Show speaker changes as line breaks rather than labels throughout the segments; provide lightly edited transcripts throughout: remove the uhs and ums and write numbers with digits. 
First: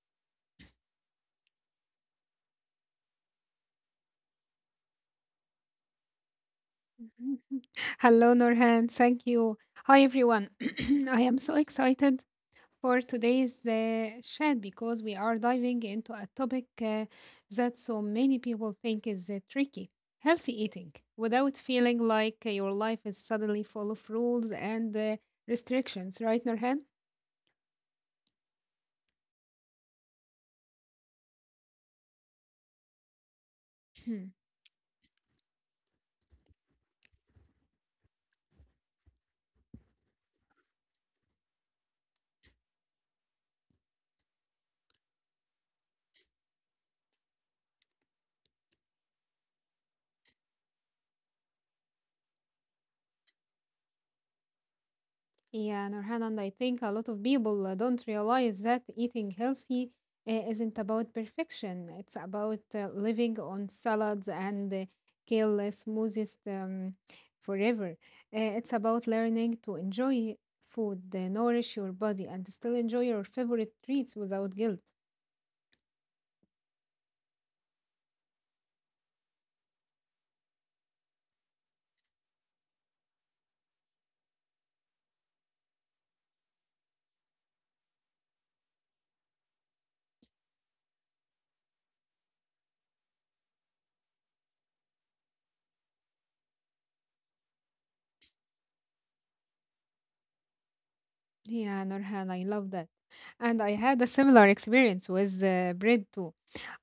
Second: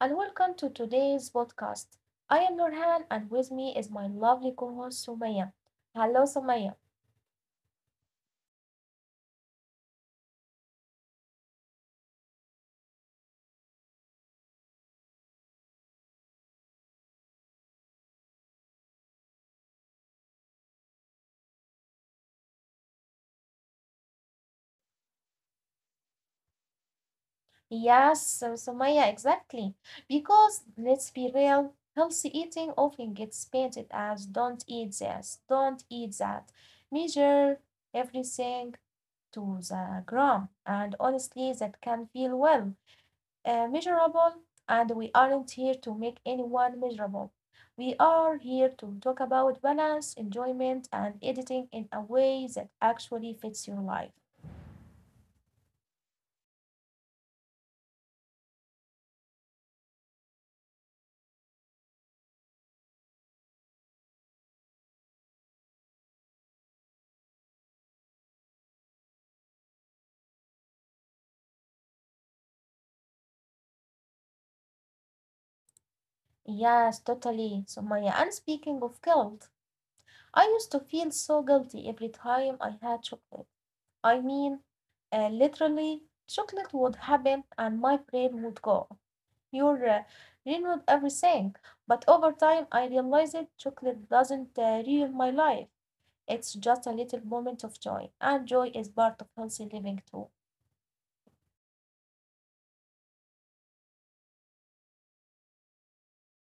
and welcome to today's podcast. I am Nurhan, and with me is my lovely co-host Sumaya. Hello, Sumaya.
Hello, Norhan. Thank you. Hi, everyone. I am so excited for today's chat because we are diving into a topic that so many people think is tricky healthy eating without feeling like your life is suddenly full of rules and restrictions, right, Norhan?
Yes, so Sumaya, exactly. Because let's be real, healthy eating often gets painted as "don't eat this, don't eat that," measure everything to the gram, and honestly, that can feel well measurable, and we aren't here to make anyone miserable. We are here to talk about balance, enjoyment, and editing in a way that actually fits your life.
Yeah, Nurhan, and I think a lot of people don't realize that eating healthy isn't about perfection. It's about living on salads and kale smoothies forever. It's about learning to enjoy food, nourish your body, and still enjoy your favorite treats without guilt.
Yes, totally. So, Maya, and speaking of guilt, I used to feel so guilty every time I had chocolate. I mean, literally, chocolate would happen and my brain would go. Your ruined everything. But over time, I realized chocolate doesn't ruin my life. It's just a little moment of joy, and joy is part of healthy living too.
Yeah, Nurhan, I love that. And I had a similar experience with bread too.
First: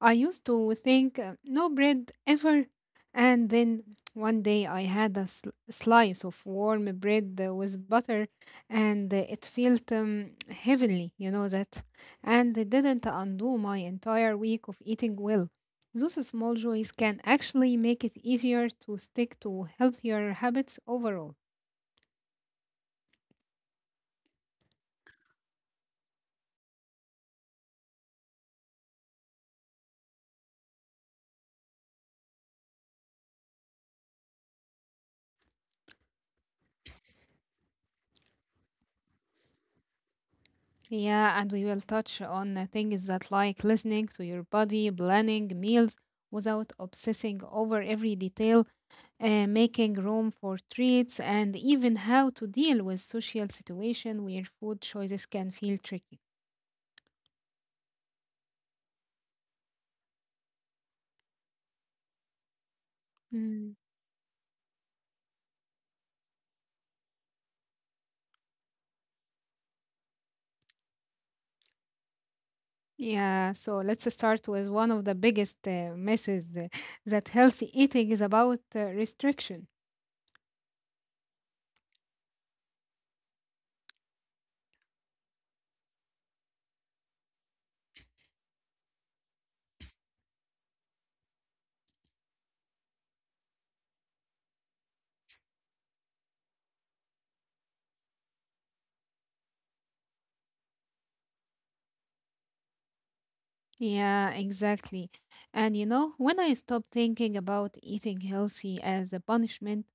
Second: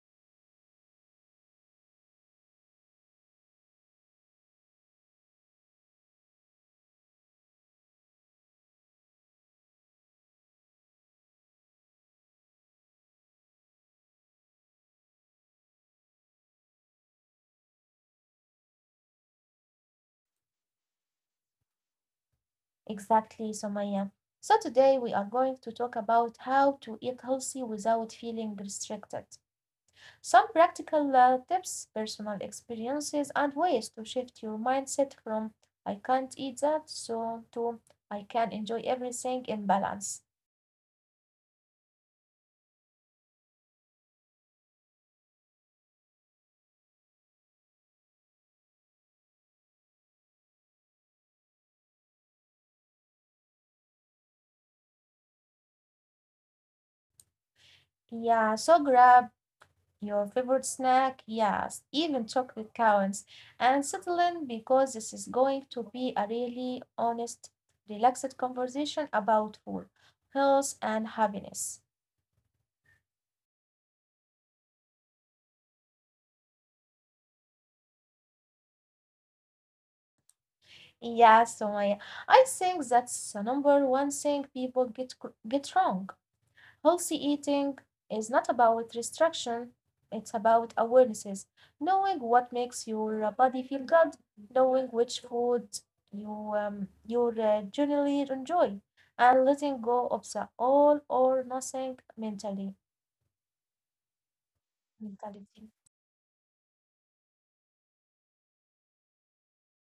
I used to think no bread ever. And then one day I had a slice of warm bread with butter and it felt heavenly, you know that. And it didn't undo my entire week of eating well. Those small joys can actually make it easier to stick to healthier habits overall.
Exactly, Somaya. So today we are going to talk about how to eat healthy without feeling restricted. Some practical tips, personal experiences, and ways to shift your mindset from "I can't eat that" so to "I can enjoy everything in balance."
Yeah, and we will touch on things that like listening to your body, planning meals without obsessing over every detail, making room for treats, and even how to deal with social situation where food choices can feel tricky.
Yeah, so grab your favorite snack. Yes, even chocolate counts.
Mm.
And settle in because this is going to be a really honest, relaxed conversation about food, health, and happiness.
Yeah, so let's start with one of the biggest myths uh, that healthy eating is about restriction.
Yeah, so I think that's the number one thing people get wrong. Healthy eating is not about restriction, it's about awarenesses, knowing what makes your body feel good, knowing which foods you generally enjoy, and letting go of the all or nothing mentally
Yeah, exactly.
mentality.
And you know, when I stopped thinking about eating healthy as a punishment,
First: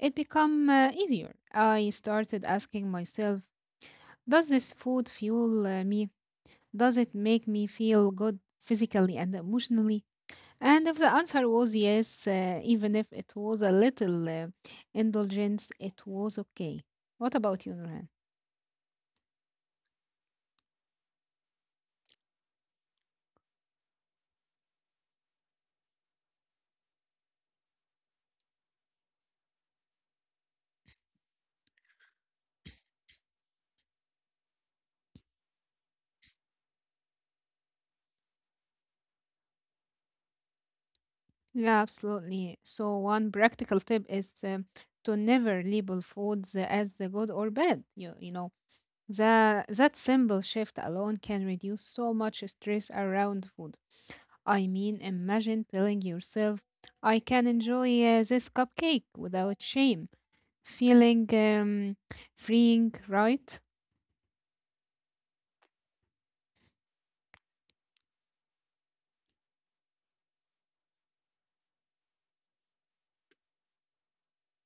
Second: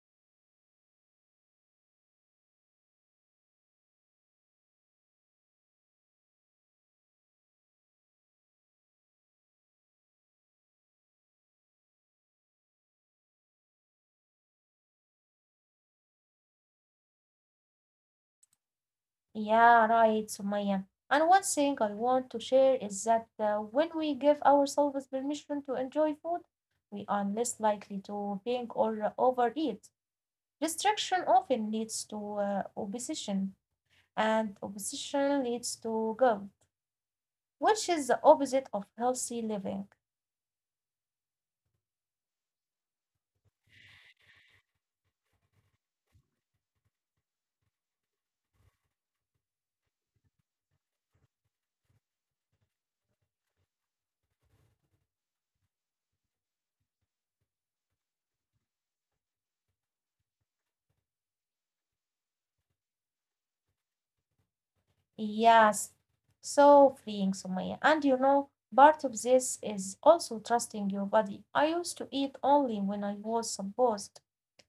it became easier. I started asking myself, does this food fuel me? Does it make me feel good physically and emotionally? And if the answer was yes, even if it was a little indulgence, it was okay. What about you, Nurhan?
Yeah, right, Sumaya. And one thing I want to share is that when we give ourselves permission to enjoy food, we are less likely to binge or overeat. Restriction often leads to opposition, and opposition leads to guilt, which is the opposite of healthy living.
Yeah, absolutely. So one practical tip is to never label foods as the good or bad. You know, that simple shift alone can reduce so much stress around food. I mean, imagine telling yourself, I can enjoy this cupcake without shame. Feeling freeing, right?
Yes, so freeing, Sumaya. And you know, part of this is also trusting your body. I used to eat only when I was supposed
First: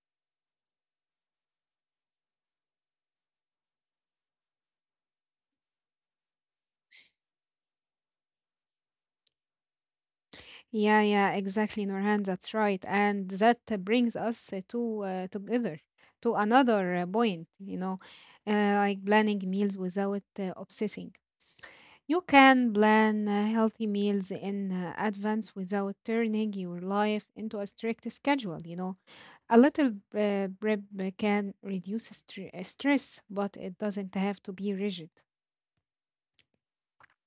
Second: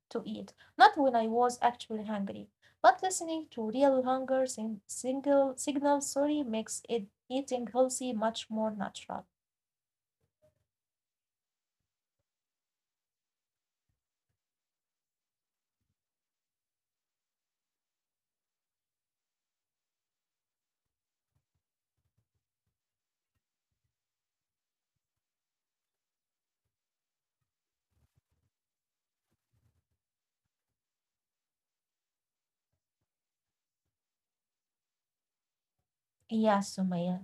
to eat, not when I was actually hungry. But listening to real single signals, sorry, makes it eating healthy much more natural.
Yeah, yeah, exactly, Norhan. That's right. And that brings us to another point, you know, like planning meals without obsessing. You can plan healthy meals in advance without turning your life into a strict schedule, you know. A little prep can reduce stress, but it doesn't have to be rigid.
Yeah, Sumaya.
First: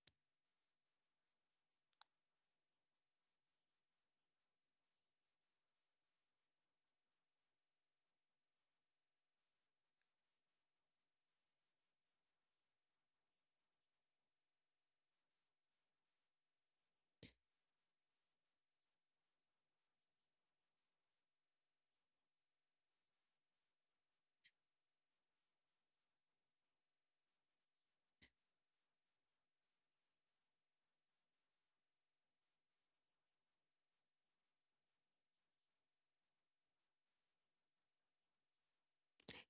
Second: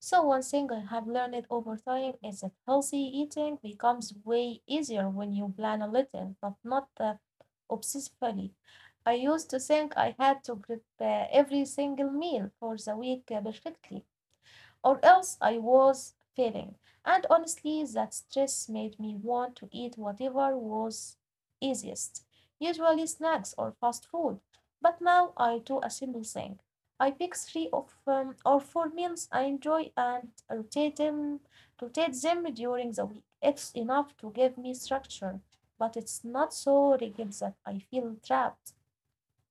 So one thing I have learned over time is that healthy eating becomes way easier when you plan a little, but not obsessively. I used to think I had to prepare every single meal for the week perfectly, or else I was failing, and honestly that stress made me want to eat whatever was easiest, usually snacks or fast food. But now I do a simple thing. I pick three of or four meals I enjoy and rotate them during the week. It's enough to give me structure, but it's not so rigid that I feel trapped.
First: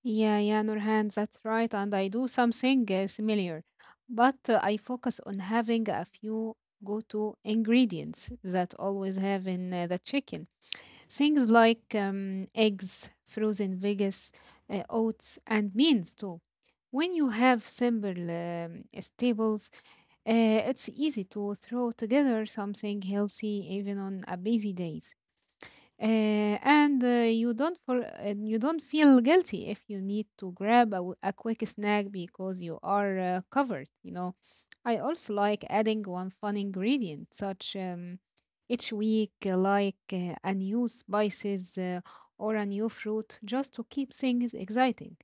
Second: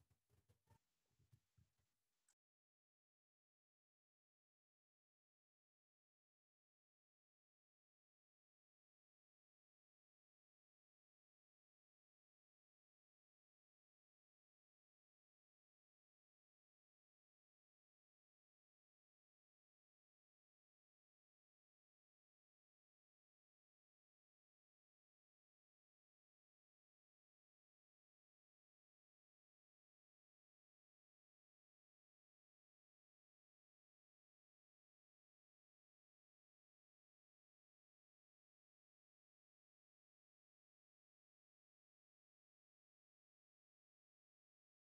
Yeah, yeah, Nurhan, that's right. And I do something similar, but I focus on having a few go-to ingredients that always have in the chicken. Things like eggs, frozen veggies, oats, and beans too. When you have simple staples, it's easy to throw together something healthy even on a busy day. And you don't feel guilty if you need to grab a, a quick snack because you are covered, you know. I also like adding one fun ingredient such each week like a new spices or a new fruit just to keep things exciting.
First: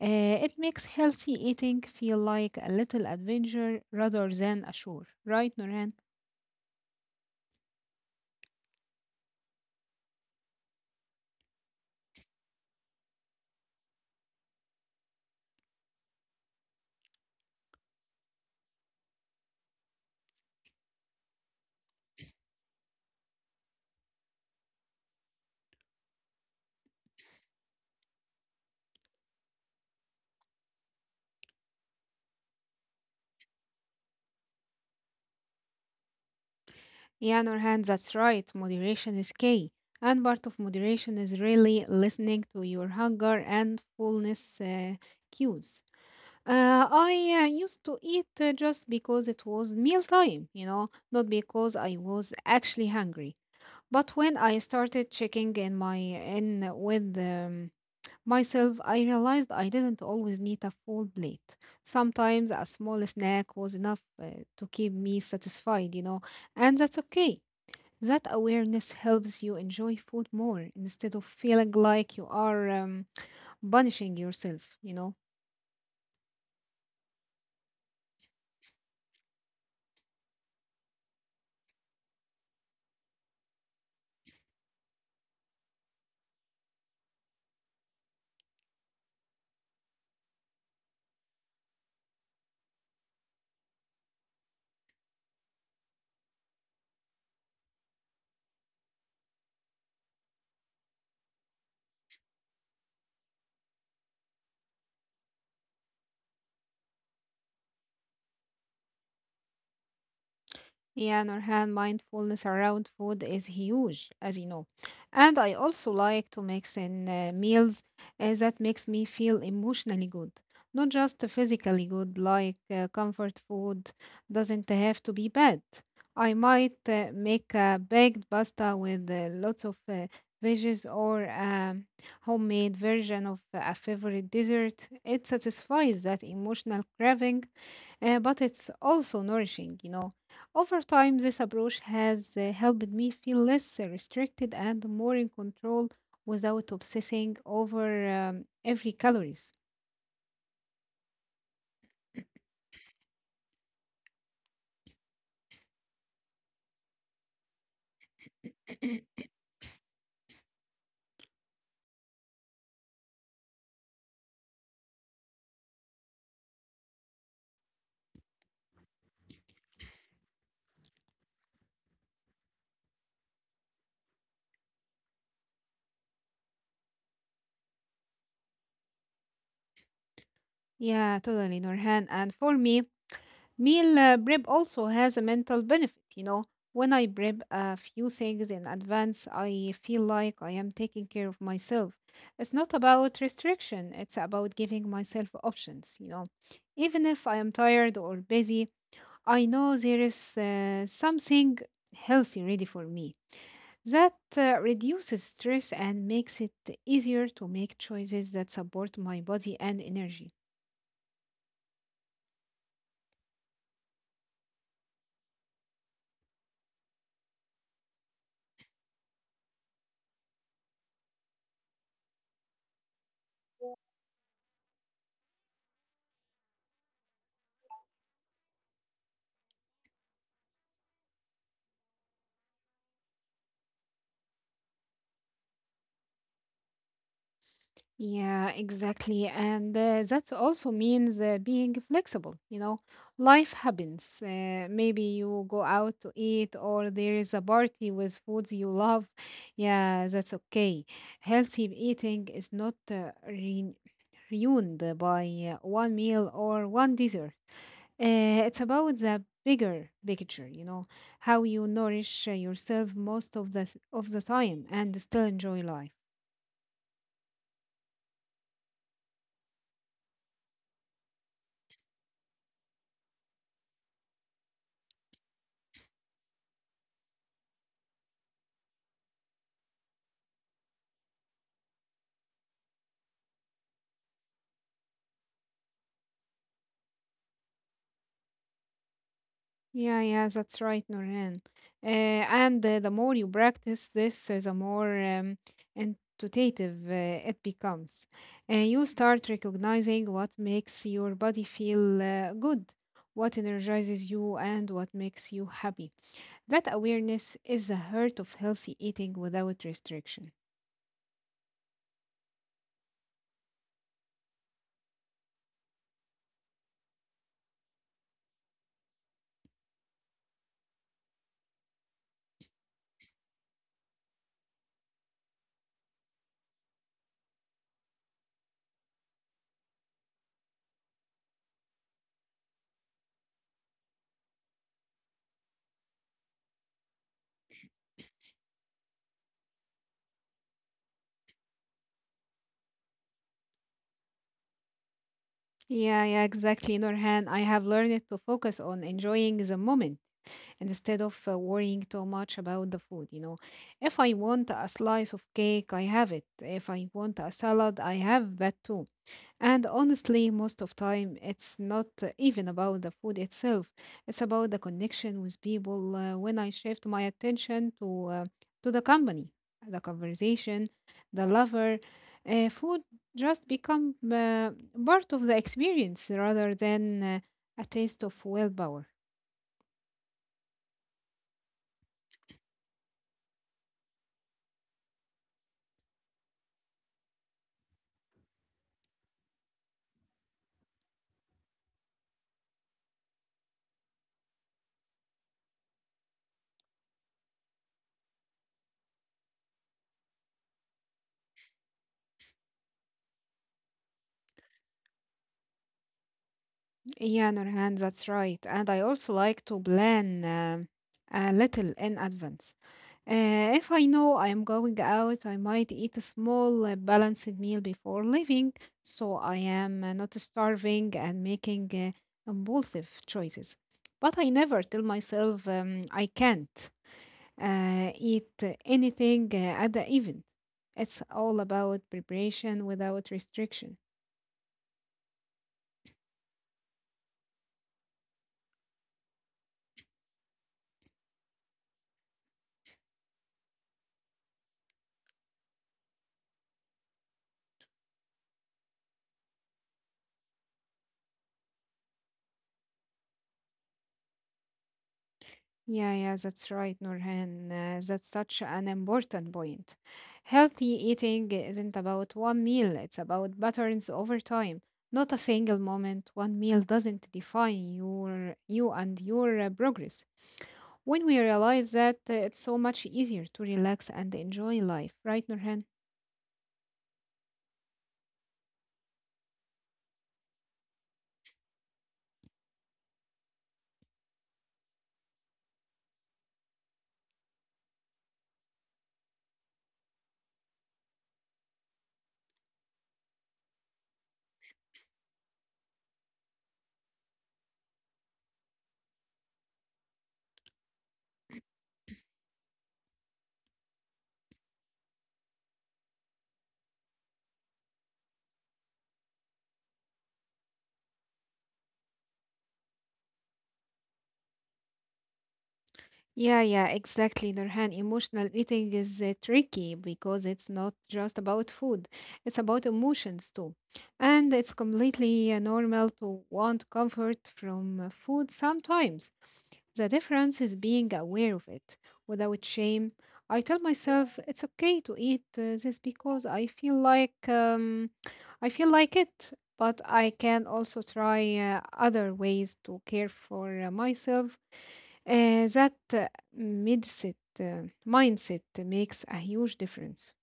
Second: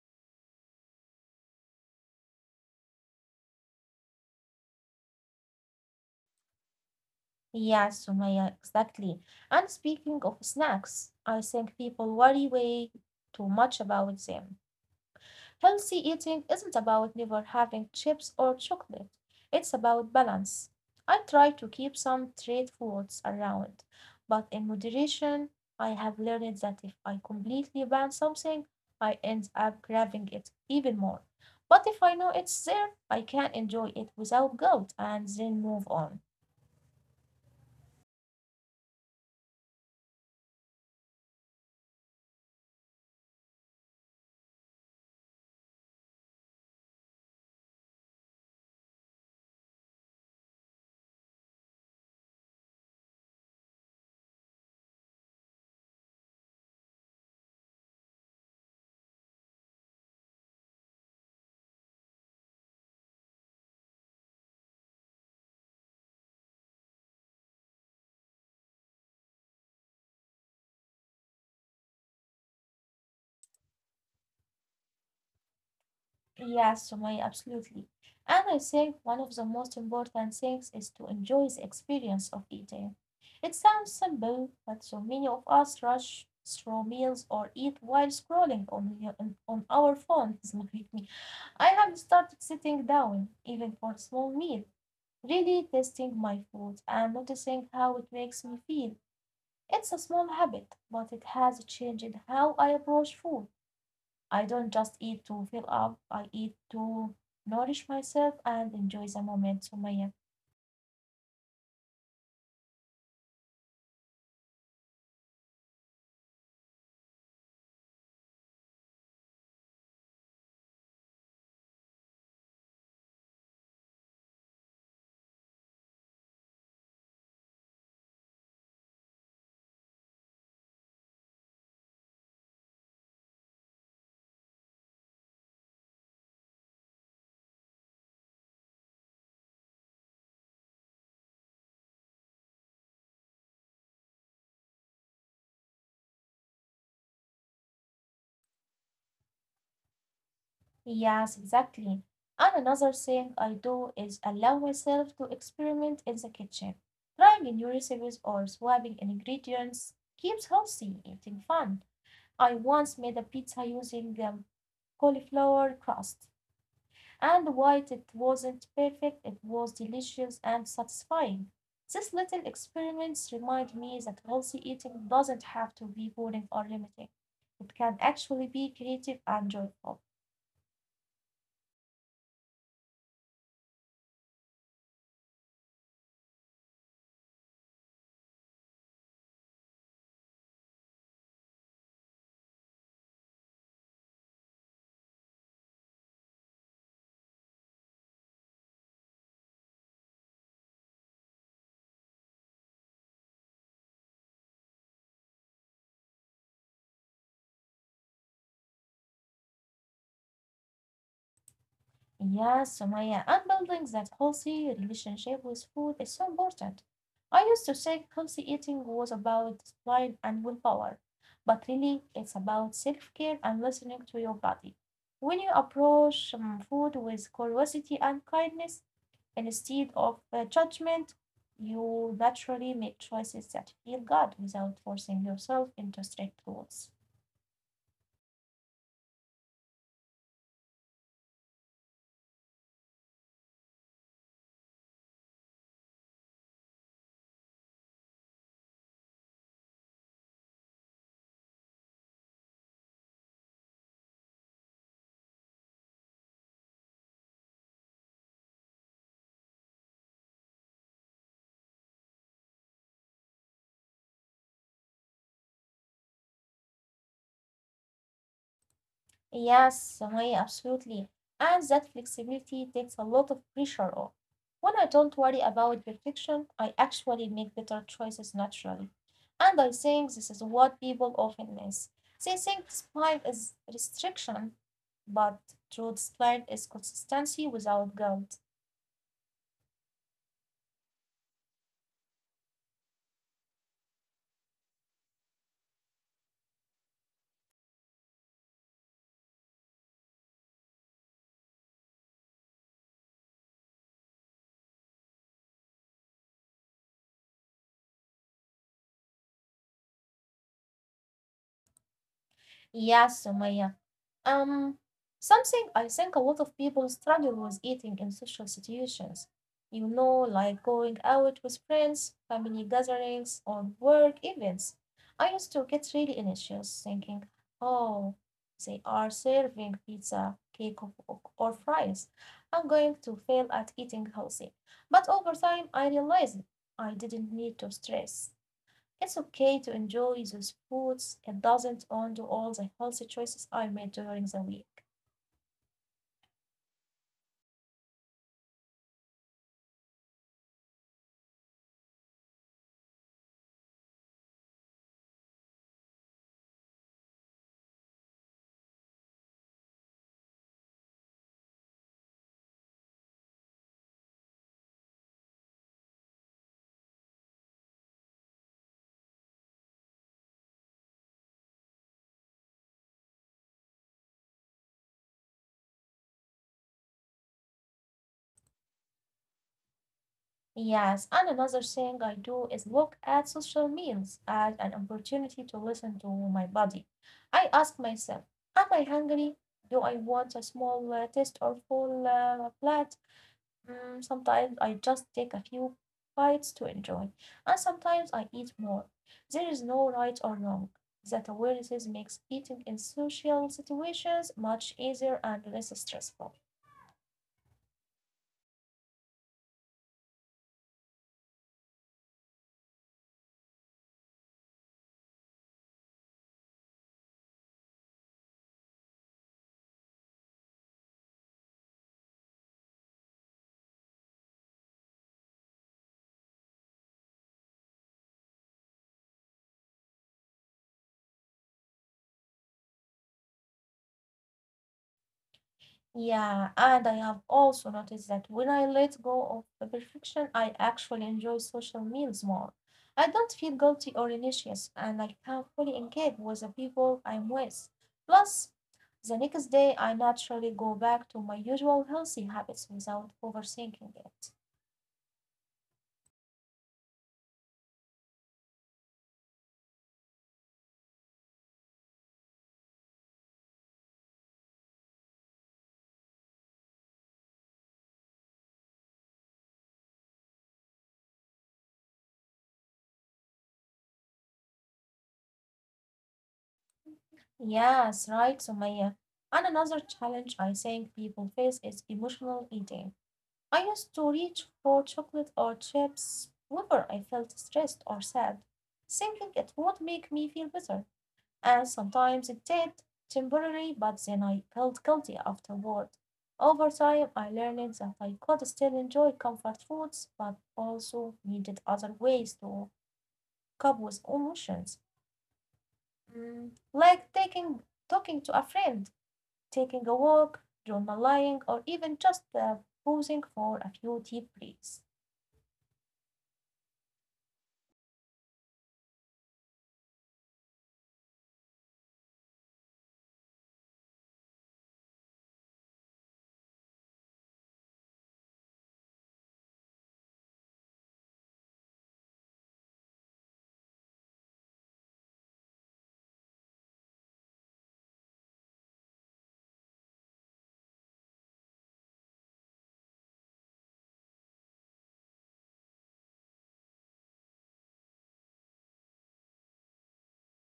Uh, it makes healthy eating feel like a little adventure rather than a chore, right, Norhan?
Yeah, Sumaya, exactly. And speaking of snacks, I think people worry way too much about them. Healthy eating isn't about never having chips or chocolate. It's about balance. I try to keep some treat foods around, but in moderation, I have learned that if I completely ban something, I end up grabbing it even more. But if I know it's there, I can enjoy it without guilt and then move on.
Yeah, Nurhan, that's right. Moderation is key. And part of moderation is really listening to your hunger and fullness cues. I used to eat just because it was mealtime, you know, not because I was actually hungry. But when I started checking in with myself, I realized I didn't always need a full plate. Sometimes a small snack was enough to keep me satisfied, you know, and that's okay. That awareness helps you enjoy food more instead of feeling like you are punishing yourself, you know?
Yes, Sumaya, absolutely. And I think one of the most important things is to enjoy the experience of eating. It sounds simple, but so many of us rush through meals or eat while scrolling on on our phones. With me, I have started sitting down, even for a small meal, really tasting my food and noticing how it makes me feel. It's a small habit, but it has changed how I approach food. I don't just eat to fill up, I eat to nourish myself and enjoy the moment, Sumaya.
Yeah, Nurhan, mindfulness around food is huge, as you know. And I also like to mix in meals that makes me feel emotionally good, not just physically good, like comfort food doesn't have to be bad. I might make a baked pasta with lots of veggies or a homemade version of a favorite dessert. It satisfies that emotional craving, but it's also nourishing, you know. Over time, this approach has helped me feel less restricted and more in control without obsessing over every calories.
Yes, exactly. And another thing I do is allow myself to experiment in the kitchen. Trying new recipes or swapping ingredients keeps healthy eating fun. I once made a pizza using cauliflower crust. And while it wasn't perfect, it was delicious and satisfying. These little experiments remind me that healthy eating doesn't have to be boring or limiting. It can actually be creative and joyful.
Yeah, totally, Norhan. And for me, meal prep also has a mental benefit. You know, when I prep a few things in advance, I feel like I am taking care of myself. It's not about restriction, it's about giving myself options, you know. Even if I am tired or busy, I know there is something healthy ready for me that reduces stress and makes it easier to make choices that support my body and energy.
Yeah, Sumaya, and building that healthy relationship with food is so important. I used to think healthy eating was about discipline and willpower, but really it's about self care and listening to your body. When you approach food with curiosity and kindness instead of judgment, you naturally make choices that feel good without forcing yourself into strict rules.
Yeah, exactly. And that also means being flexible. You know, life happens. Maybe you go out to eat or there is a party with foods you love. Yeah, that's okay. Healthy eating is not re ruined by one meal or one dessert. It's about the bigger picture, you know, how you nourish yourself most of the time and still enjoy life.
Yes, Sumaya, absolutely. And that flexibility takes a lot of pressure off. When I don't worry about perfection, I actually make better choices naturally. And I think this is what people often miss. They think discipline is restriction, but true discipline is consistency without guilt.
Yeah, yeah, that's right, Norhan. Uh, and the more you practice this, the more intuitive it becomes. You start recognizing what makes your body feel good, what energizes you, and what makes you happy. That awareness is the heart of healthy eating without restriction.
Yeah, Sumaya. Um, Something I think a lot of people struggle with eating in social situations. You know, like going out with friends, family gatherings, or work events. I used to get really anxious thinking, oh, they are serving pizza, cake, or fries. I'm going to fail at eating healthy. But over time, I realized I didn't need to stress. It's okay to enjoy those foods. It doesn't undo all the healthy choices I made during the week.
Yeah, yeah, exactly, Norhan. I have learned to focus on enjoying the moment instead of worrying too much about the food. You know, if I want a slice of cake, I have it. If I want a salad, I have that too. And honestly, most of time, it's not even about the food itself. It's about the connection with people. When I shift my attention to the company, the conversation, the lover, food just become part of the experience rather than a taste of willpower.
Yes, and another thing I do is look at social meals as an opportunity to listen to my body. I ask myself, am I hungry? Do I want a small taste or full plate? Mm, sometimes I just take a few bites to enjoy, and sometimes I eat more. There is no right or wrong. That awareness makes eating in social situations much easier and less stressful.
Yeah, Nurhan, that's right. And I also like to plan a little in advance. If I know I'm going out, I might eat a small balanced meal before leaving, so I am not starving and making impulsive choices. But I never tell myself I can't eat anything at the event. It's all about preparation without restriction.
Yeah, and I have also noticed that when I let go of the perfection, I actually enjoy social meals more. I don't feel guilty or anxious, and I can fully engage with the people I'm with. Plus, the next day, I naturally go back to my usual healthy habits without overthinking it.
Yeah, yeah, that's right, Nurhan. That's such an important point. Healthy eating isn't about one meal, it's about patterns over time. Not a single moment, one meal doesn't define you and your progress. When we realize that, it's so much easier to relax and enjoy life, right, Nurhan?
Yes, right, Sumaya. And another challenge I think people face is emotional eating. I used to reach for chocolate or chips whenever I felt stressed or sad, thinking it would make me feel better, and sometimes it did, temporarily, but then I felt guilty afterward. Over time, I learned that I could still enjoy comfort foods, but also needed other ways to cope with emotions, mm, like taking talking to a friend, taking a walk, journaling, or even just pausing for a few deep breaths.
Yeah, yeah, exactly, Nurhan. Emotional eating is tricky because it's not just about food, it's about emotions too. And it's completely normal to want comfort from food sometimes. The difference is being aware of it without shame. I tell myself it's okay to eat this because I feel like it, but I can also try other ways to care for myself uh, that uh, mindset makes a huge difference.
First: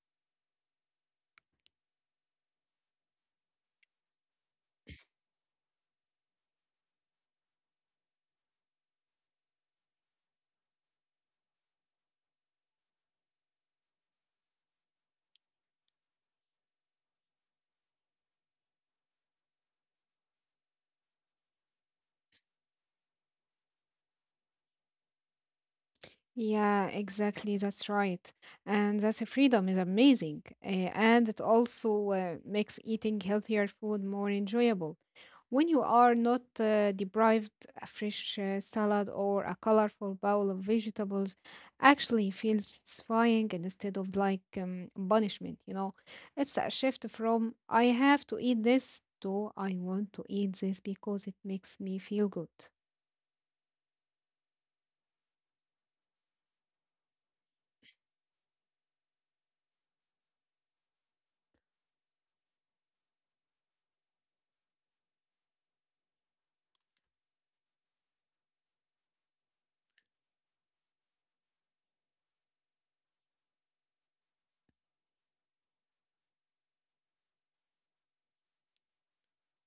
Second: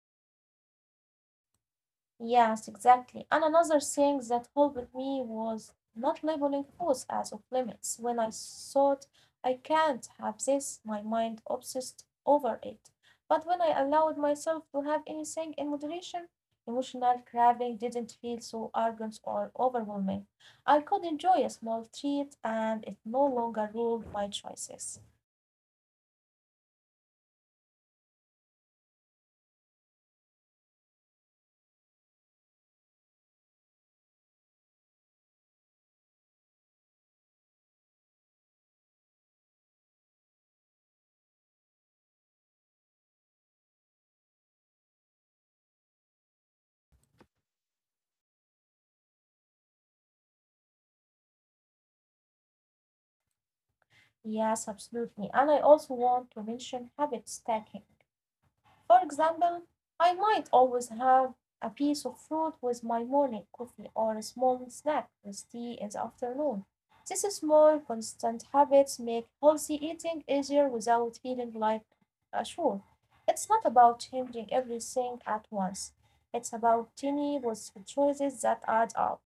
Yes, exactly. And another thing that helped me was not labeling foods as off limits. When I thought I can't have this, my mind obsessed over it. But when I allowed myself to have anything in moderation, emotional craving didn't feel so urgent or overwhelming. I could enjoy a small treat and it no longer ruled my choices.
Yeah, exactly. That's right. And that freedom is amazing. And it also makes eating healthier food more enjoyable. When you are not deprived, a fresh salad or a colorful bowl of vegetables actually feels satisfying instead of like punishment, you know. It's a shift from I have to eat this to I want to eat this because it makes me feel good.
Yes, absolutely. And I also want to mention habit stacking. For example, I might always have a piece of fruit with my morning coffee or a small snack with tea in the afternoon. These small, constant habits make healthy eating easier without feeling like a chore. It's not about changing everything at once. It's about tiny, positive choices that add up.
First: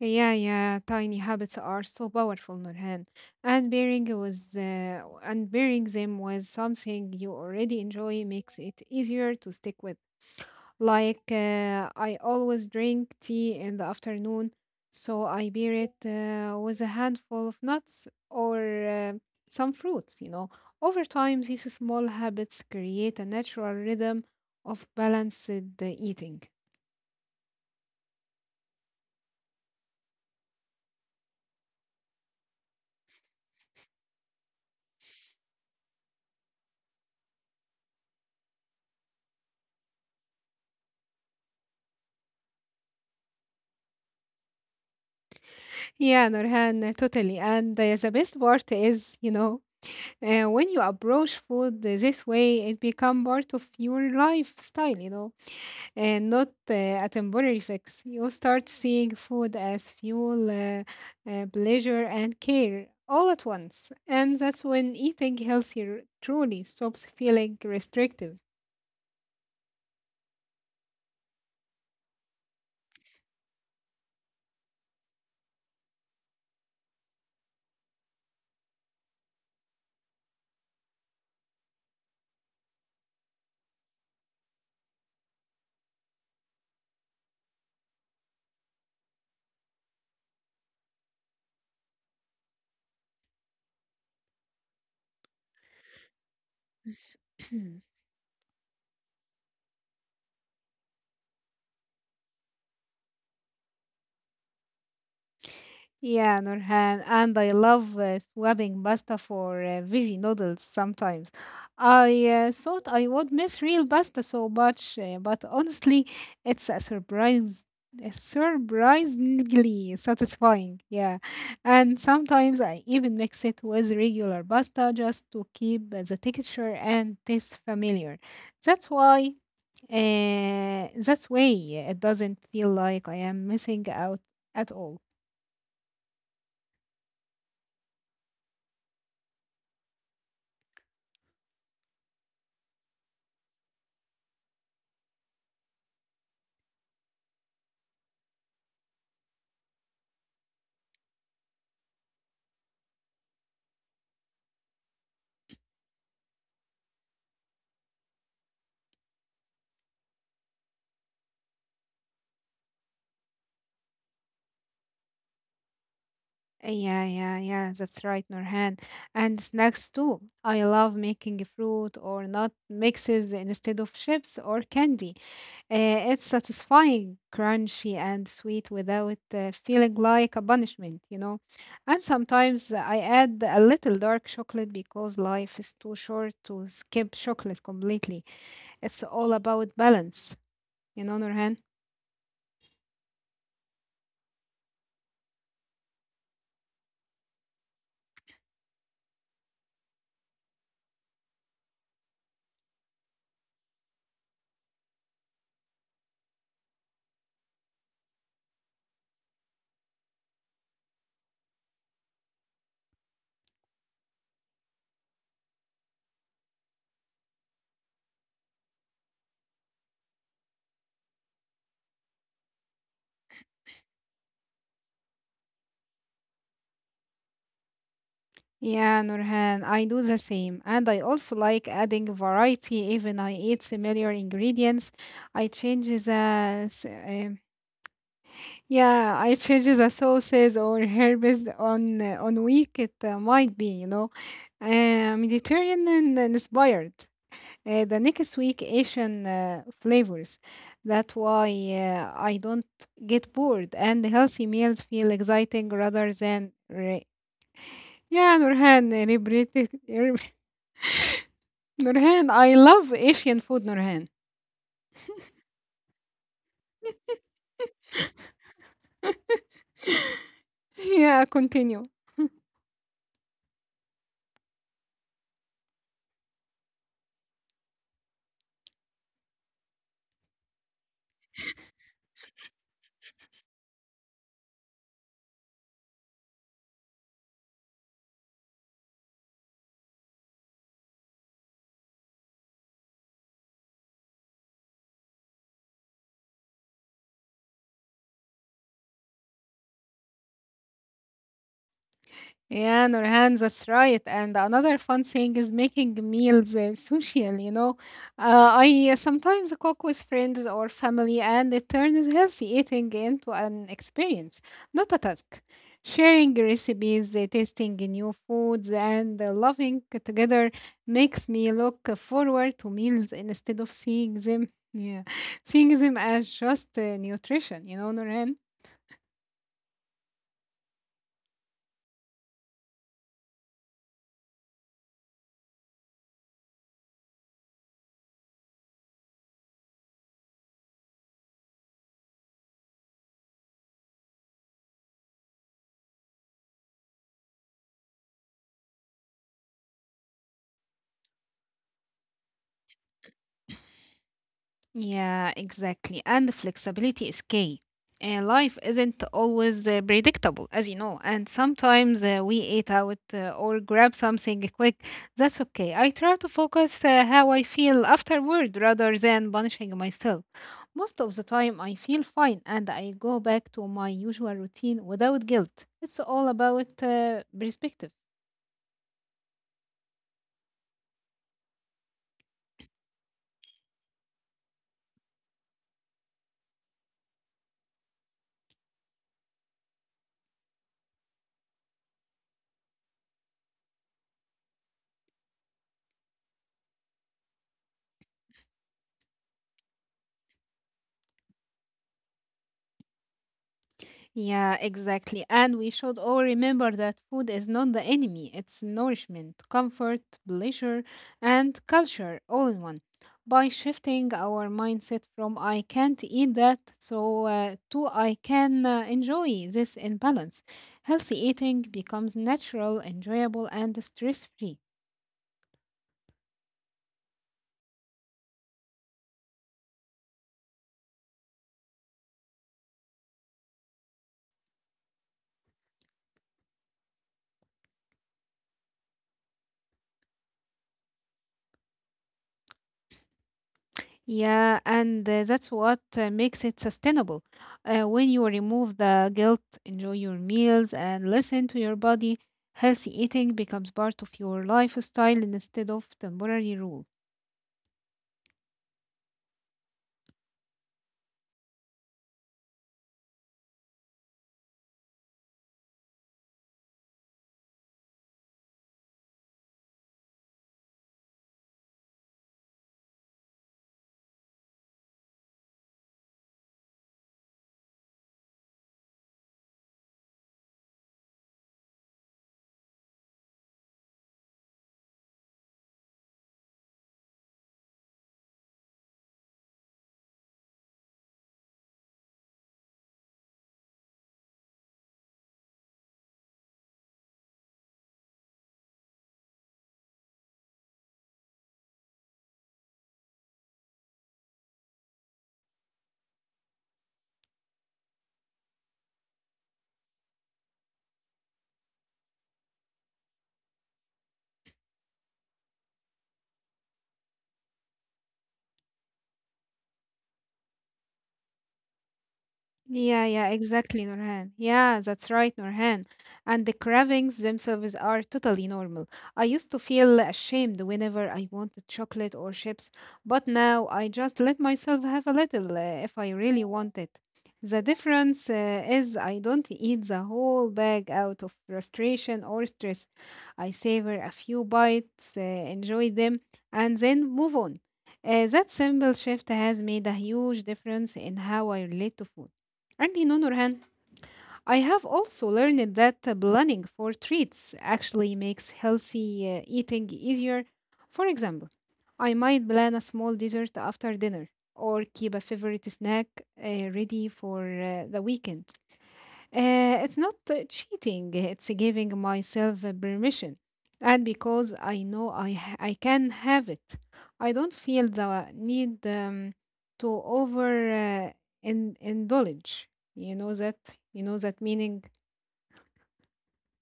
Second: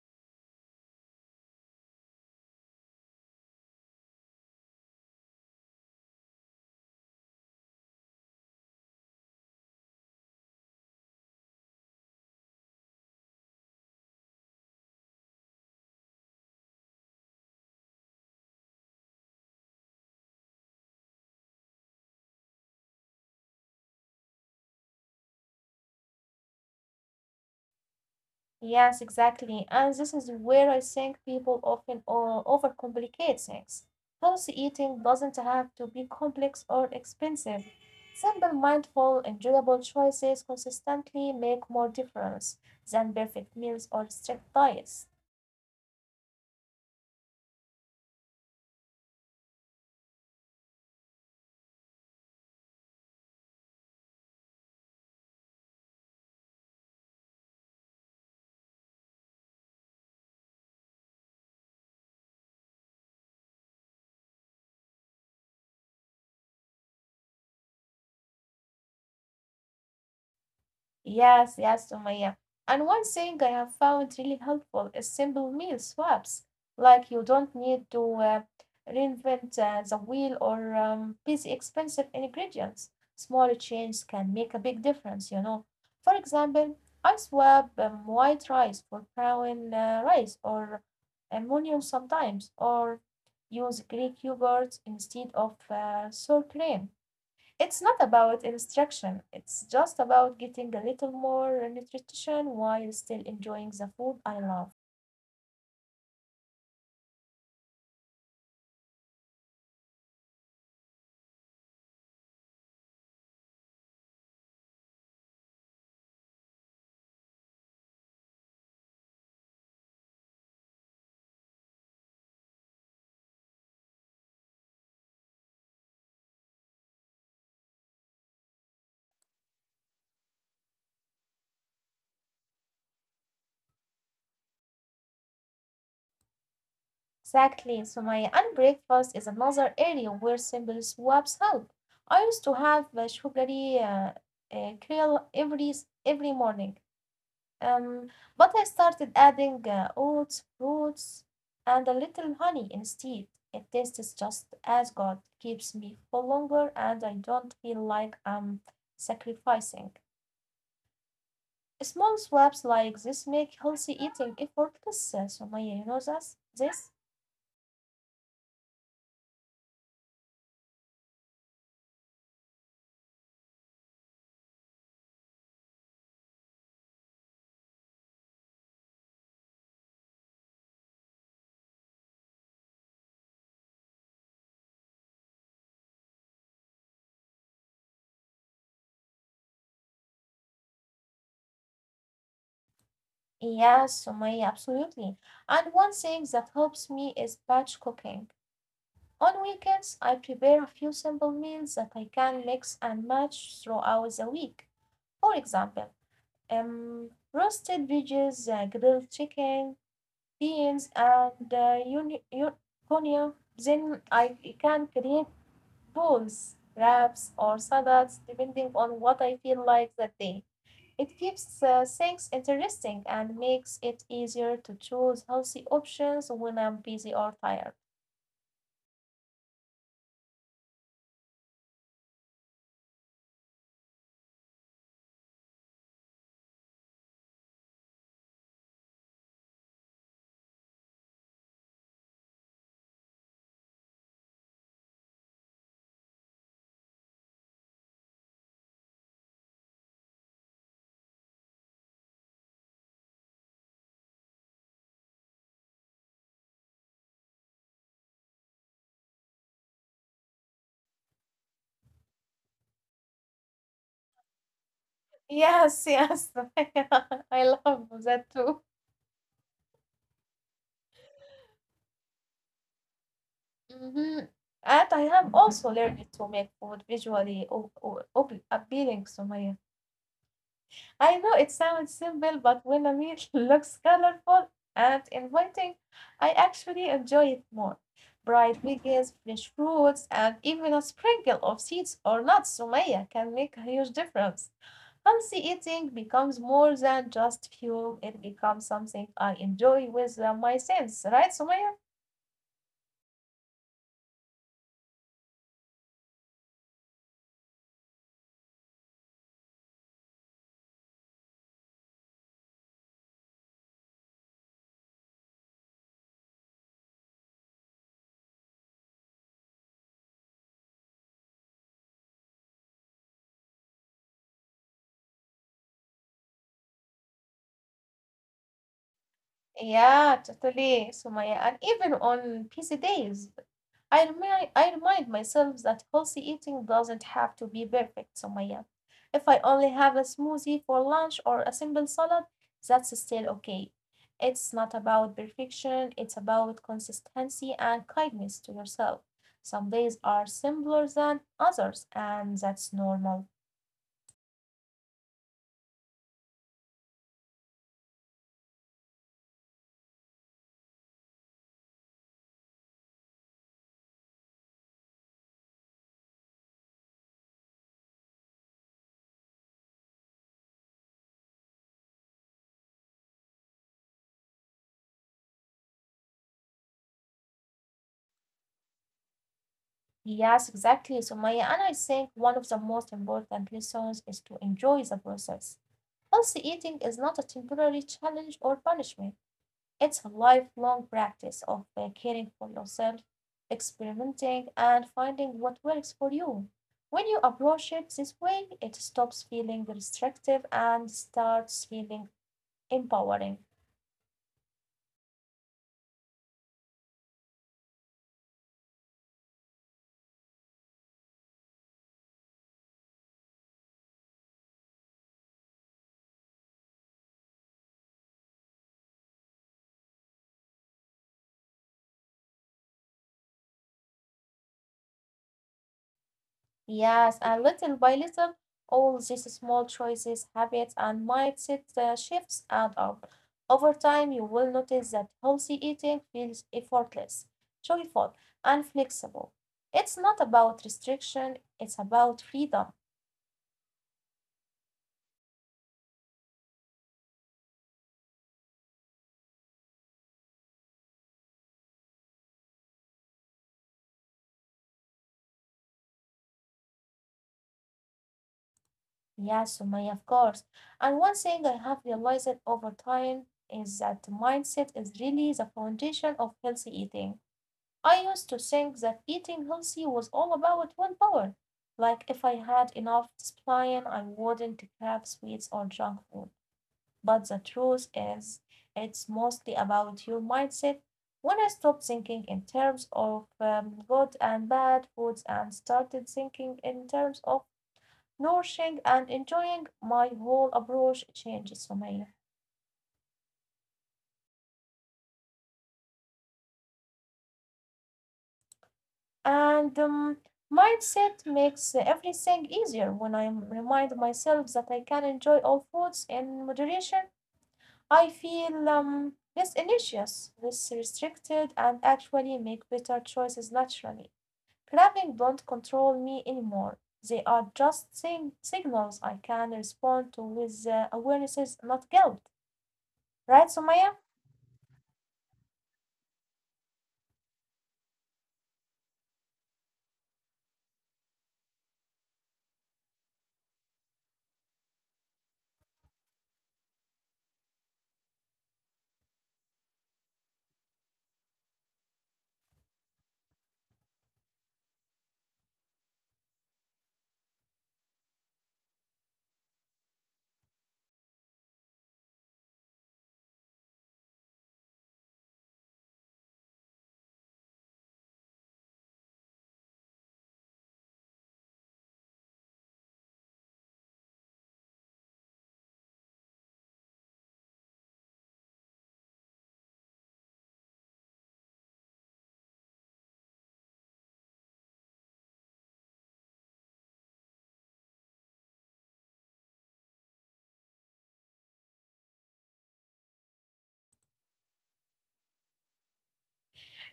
Yeah, yeah, tiny habits are so powerful, Nurhan. And pairing them with something you already enjoy makes it easier to stick with. Like I always drink tea in the afternoon, so I pair it with a handful of nuts or uh, some fruits, you know. Over time, these small habits create a natural rhythm of balanced eating.
Yes, exactly. And this is where I think people often overcomplicate things. Healthy eating doesn't have to be complex or expensive. Simple, mindful, enjoyable choices consistently make more difference than perfect meals or strict diets.
Yeah, Nurhan, totally. And the best part is, you know, when you approach food this way, it become part of your lifestyle, you know, and not a temporary fix. You start seeing food as fuel, pleasure, and care all at once, and that's when eating healthier truly stops feeling restrictive.
Yes, yes, Sumaya. And one thing I have found really helpful is simple meal swaps. Like you don't need to reinvent the wheel or busy expensive ingredients. Small changes can make a big difference, you know. For example, I swap white rice for brown rice or ammonium sometimes, or use Greek yogurt instead of sour cream. It's not about instruction, it's just about getting a little more nutrition while still enjoying the food I love.
Yeah, Nurhan, and I love swapping pasta for veggie noodles sometimes. I thought I would miss real pasta so much, but honestly, it's a surprise, a surprisingly satisfying. Yeah, and sometimes I even mix it with regular pasta just to keep the texture and taste familiar. That's why, that's way it doesn't feel like I am missing out at all.
Exactly. So my unbreakfast is another area where simple swaps help. I used to have a sugary kale every every morning, um, but I started adding oats, fruits, and a little honey instead. It tastes just as good, keeps me full longer, and I don't feel like I'm sacrificing. Small swaps like this make healthy eating effortless, Sumaya. You know this?
Yeah, yeah, yeah, that's right, Nurhan. And snacks too. I love making fruit or nut mixes instead of chips or candy. It's satisfying, crunchy, and sweet without feeling like a punishment, you know. And sometimes I add a little dark chocolate because life is too short to skip chocolate completely. It's all about balance, you know, Nurhan.
Yes, Sumaya, absolutely. And one thing that helps me is batch cooking. On weekends, I prepare a few simple meals that I can mix and match throughout the week. For example, roasted veggies, grilled chicken, beans, and Konya, then I can create bowls, wraps, or salads, depending on what I feel like that day. It keeps things interesting and makes it easier to choose healthy options when I'm busy or tired.
Yeah, Nurhan, I do the same. And I also like adding variety. Even I eat similar ingredients. I change the yeah, I change the sauces or herbs on week it might be, you know, Mediterranean and inspired. The next week Asian flavors. That why I don't get bored and healthy meals feel exciting rather than yeah, Nurhan, repeating. Nurhan, I love Asian food, Nurhan.
Yes, yes, I love that too.
Yeah, continue.
hmm And I have also learned to make food visually appealing to my. I know it sounds simple, but when a meal looks colorful and inviting, I actually enjoy it more. Bright veggies, fresh fruits, and even a sprinkle of seeds or nuts, Sumaya, can make a huge difference. Healthy eating becomes more than just fuel, it becomes something I enjoy with my sense, right, Sumaya?
Yeah, Nurhan, that's right. And another fun thing is making meals social, you know. I sometimes cook with friends or family, and it turns healthy eating into an experience, not a task. Sharing recipes, tasting new foods, and loving together makes me look forward to meals instead of seeing them, yeah, seeing them as just nutrition, you know, Nurhan.
Yeah, totally, Sumaya, and even on busy days. I remind myself that healthy eating doesn't have to be perfect, Sumaya. If I only have a smoothie for lunch or a simple salad, that's still okay. It's not about perfection, it's about consistency and kindness to yourself. Some days are simpler than others, and that's normal.
Yeah, exactly. And the flexibility is key. Life isn't always predictable, as you know, and sometimes we eat out or grab something quick. That's okay. I try to focus how I feel afterward rather than punishing myself. Most of the time, I feel fine and I go back to my usual routine without guilt. It's all about perspective.
Yes, exactly, Sumaya. And I think one of the most important lessons is to enjoy the process. Healthy eating is not a temporary challenge or punishment. It's a lifelong practice of caring for yourself, experimenting, and finding what works for you. When you approach it this way, it stops feeling restrictive and starts feeling empowering.
Yeah, exactly. And we should all remember that food is not the enemy, it's nourishment, comfort, pleasure, and culture all in one. By shifting our mindset from I can't eat that so to I can enjoy this in balance, healthy eating becomes natural, enjoyable, and stress free.
Yes, and little by little, all these small choices, habits, and mindset shifts add up. Over time, you will notice that healthy eating feels effortless, joyful, and flexible. It's not about restriction, it's about freedom.
Yeah, and that's what makes it sustainable. When you remove the guilt, enjoy your meals, and listen to your body, healthy eating becomes part of your lifestyle instead of temporary rule.
Yeah, Sumaya, of course. And one thing I have realized over time is that mindset is really the foundation of healthy eating. I used to think that eating healthy was all about willpower. Like if I had enough discipline, I wouldn't crave sweets or junk food. But the truth is, it's mostly about your mindset. When I stopped thinking in terms of good and bad foods and started thinking in terms of nourishing and enjoying my whole approach changes Sumaya. And mindset makes everything easier when I remind myself that I can enjoy all foods in moderation. I feel less anxious, less restricted, and actually make better choices naturally. Craving don't control me anymore. They are just signals I can respond to with awarenesses, not guilt.
Yeah,
Right,
yeah,
Sumaya?
exactly, Nurhan. Yeah, that's right, Nurhan. And the cravings themselves are totally normal. I used to feel ashamed whenever I wanted chocolate or chips, but now I just let myself have a little if I really want it. The difference is I don't eat the whole bag out of frustration or stress. I savor a few bites, enjoy them, and then move on. That simple shift has made a huge difference in how I relate to food. And in other hand, I have also learned that planning for treats actually makes healthy eating easier. For example, I might plan a small dessert after dinner or keep a favorite snack uh, ready for the weekend. It's not cheating, it's giving myself permission. And because I know I can have it, I don't feel the need to over indulge. You know that? You know that meaning?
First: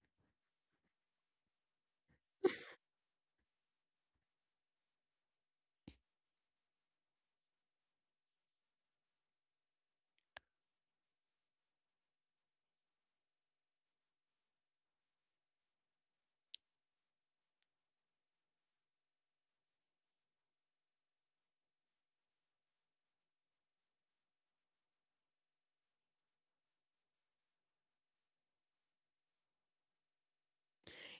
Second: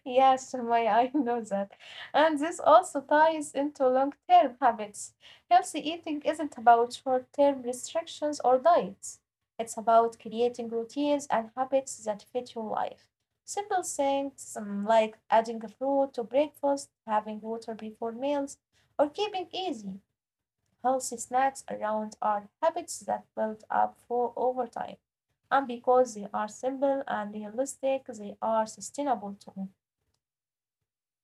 Yes, my I know that. And this also ties into long-term habits. Healthy eating isn't about short-term restrictions or diets. It's about creating routines and habits that fit your life. Simple things like adding a fruit to breakfast, having water before meals, or keeping easy, healthy snacks around are habits that build up for over time. And because they are simple and realistic, they are sustainable too.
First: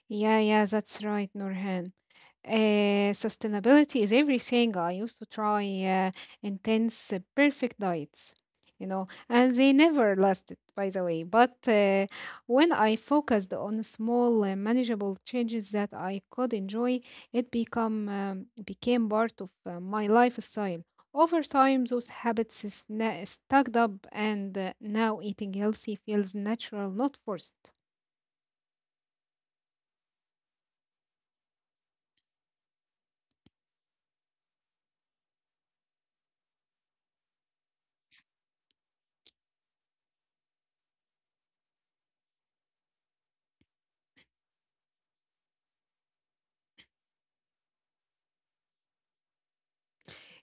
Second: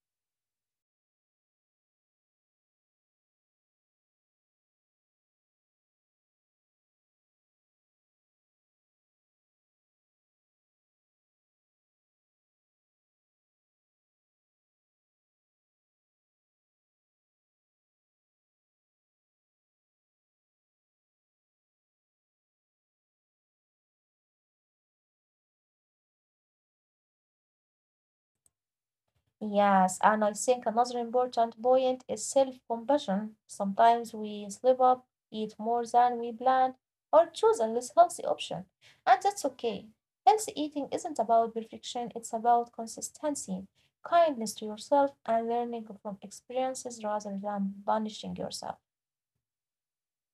Yeah, yeah, that's right, Nurhan. Sustainability is everything. I used to try intense, perfect diets, you know, and they never lasted, by the way. But when I focused on small, manageable changes that I could enjoy, it become became part of my lifestyle. Over time, those habits stacked up, and now eating healthy feels natural, not forced.
Yes, and I think another important point is self-compassion. Sometimes we slip up, eat more than we planned, or choose a less healthy option, and that's okay. Healthy eating isn't about perfection, it's about consistency, kindness to yourself, and learning from experiences rather than punishing yourself.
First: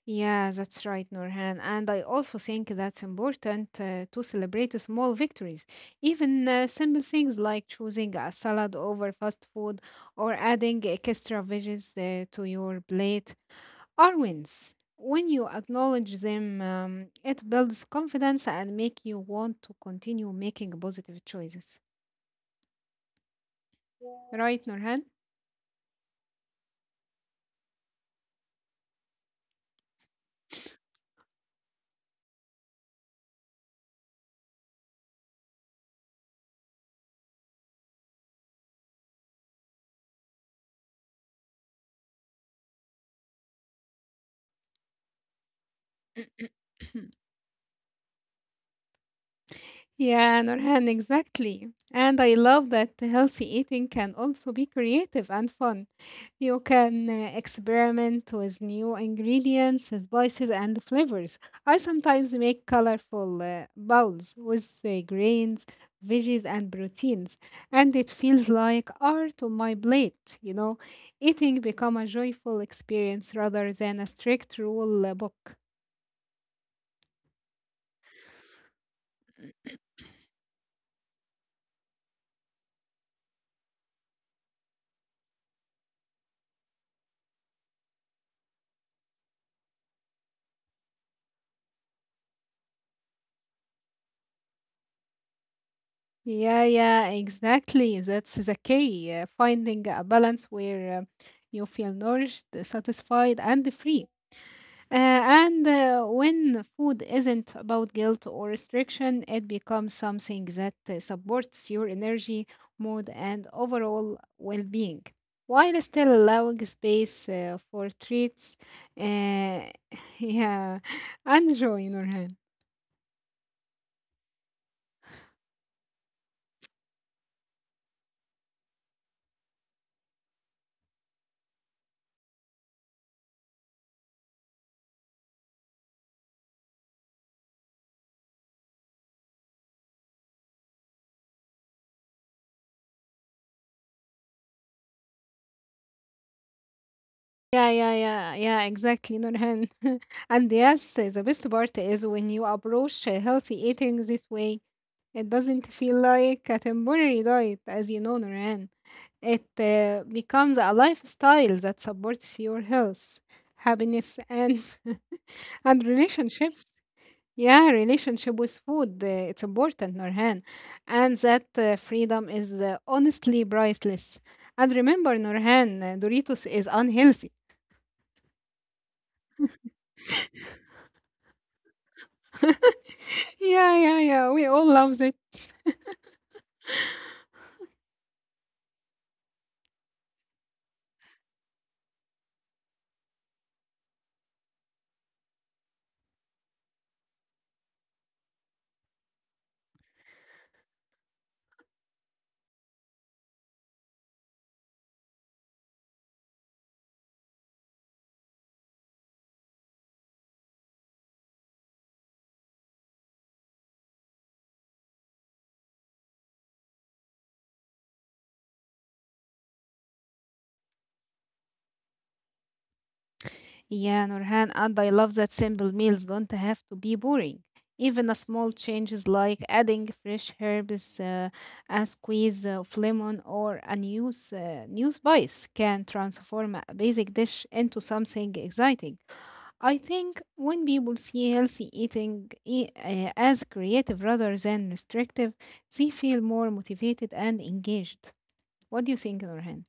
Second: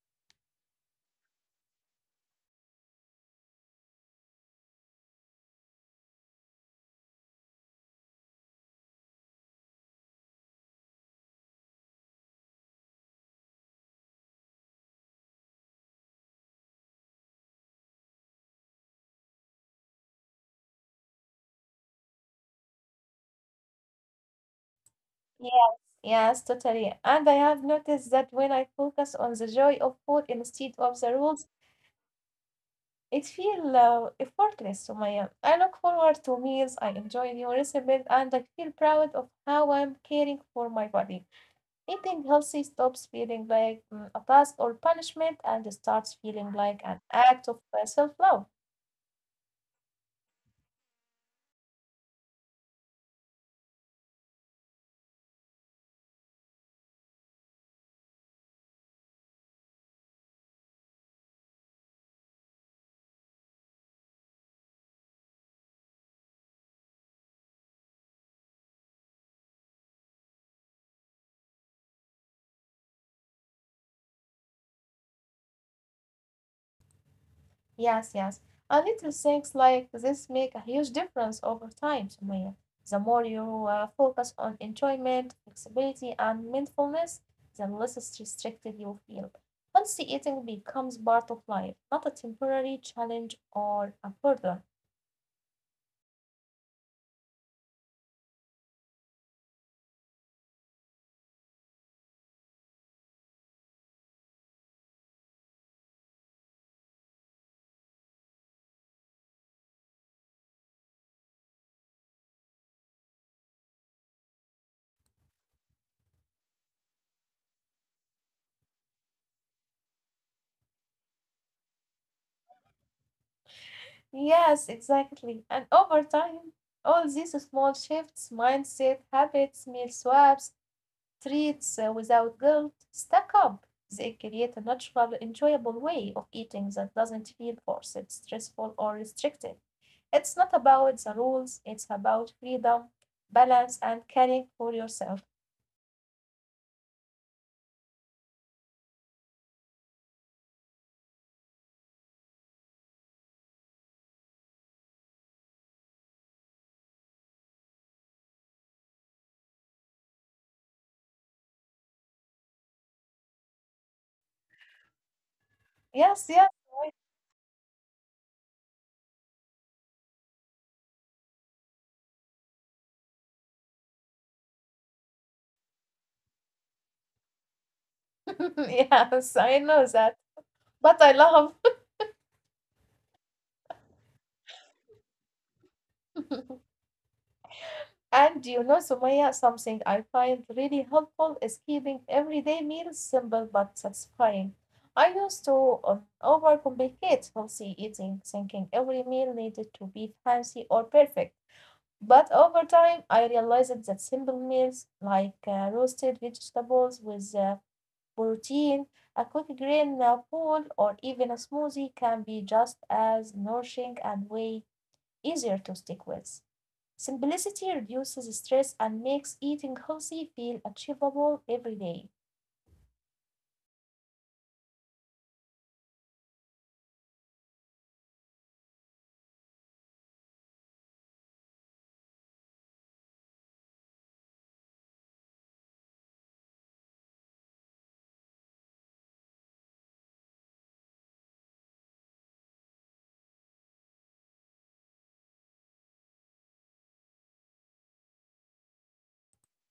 Yeah, that's right, Nurhan. And I also think that's important to celebrate small victories, even simple things like choosing a salad over fast food or adding extra veggies to your plate are wins. When you acknowledge them, it builds confidence and make you want to continue making positive choices. Right, Nurhan?
Yeah. Yes, totally. And I have noticed that when I focus on the joy of food instead of the rules, it feel effortless, Sumaya. I look forward to meals, I enjoy new recipes, and I feel proud of how I'm caring for my body. Eating healthy stops feeling like a task or punishment and starts feeling like an act of self love.
Yeah, Nurhan, exactly. And I love that healthy eating can also be creative and fun. You can experiment with new ingredients, spices, and flavors. I sometimes make colorful bowls with grains, veggies, and proteins, and it feels like art on my plate. You know, eating become a joyful experience rather than a strict rule book.
Yes, yes. And little things like this make a huge difference over time, Sumaya. The more you focus on enjoyment, flexibility, and mindfulness, the less restricted you feel. Healthy eating becomes part of life, not a temporary challenge or a burden.
Yeah, yeah, exactly. That's the key. Finding a balance where you feel nourished, satisfied, and free. And when food isn't about guilt or restriction, it becomes something that supports your energy, mood, and overall well being, while still allowing space for treats. Uh, yeah, and joy, Nurhan.
Yes, exactly. And over time, all these small shifts, mindset, habits, meal swaps, treats without guilt stack up. They create a natural, enjoyable way of eating that doesn't feel forced, stressful, or restricted. It's not about the rules, it's about freedom, balance, and caring for yourself.
Yeah, exactly, Nurhan. And yes, the best part is when you approach healthy eating this way, it doesn't feel like a temporary diet, as you know, Nurhan. It becomes a lifestyle that supports your health, happiness, and and
Yes, yeah,
relationships. Yeah, relationship with food, it's important, Nurhan. And that freedom is honestly priceless. And remember, Nurhan, Doritos is unhealthy.
yes, I know that. But I love.
Yeah, yeah, yeah. We all love it.
And do you know, Sumaya, something I find really helpful is keeping everyday meals simple but satisfying. I used to overcomplicate healthy eating, thinking every meal needed to be fancy or perfect. But over time, I realized that simple meals like roasted vegetables with protein, a quick green bowl, or even a smoothie can be just as nourishing and way easier to stick with. Simplicity reduces stress and makes eating healthy feel achievable every day.
Yeah, Nurhan, and I love that simple meals don't have to be boring. Even a small changes like adding fresh herbs, a squeeze of lemon, or a new spice can transform a basic dish into something exciting. I think when people see healthy eating as creative rather than restrictive, they feel more motivated and engaged. What do you think, Nurhan?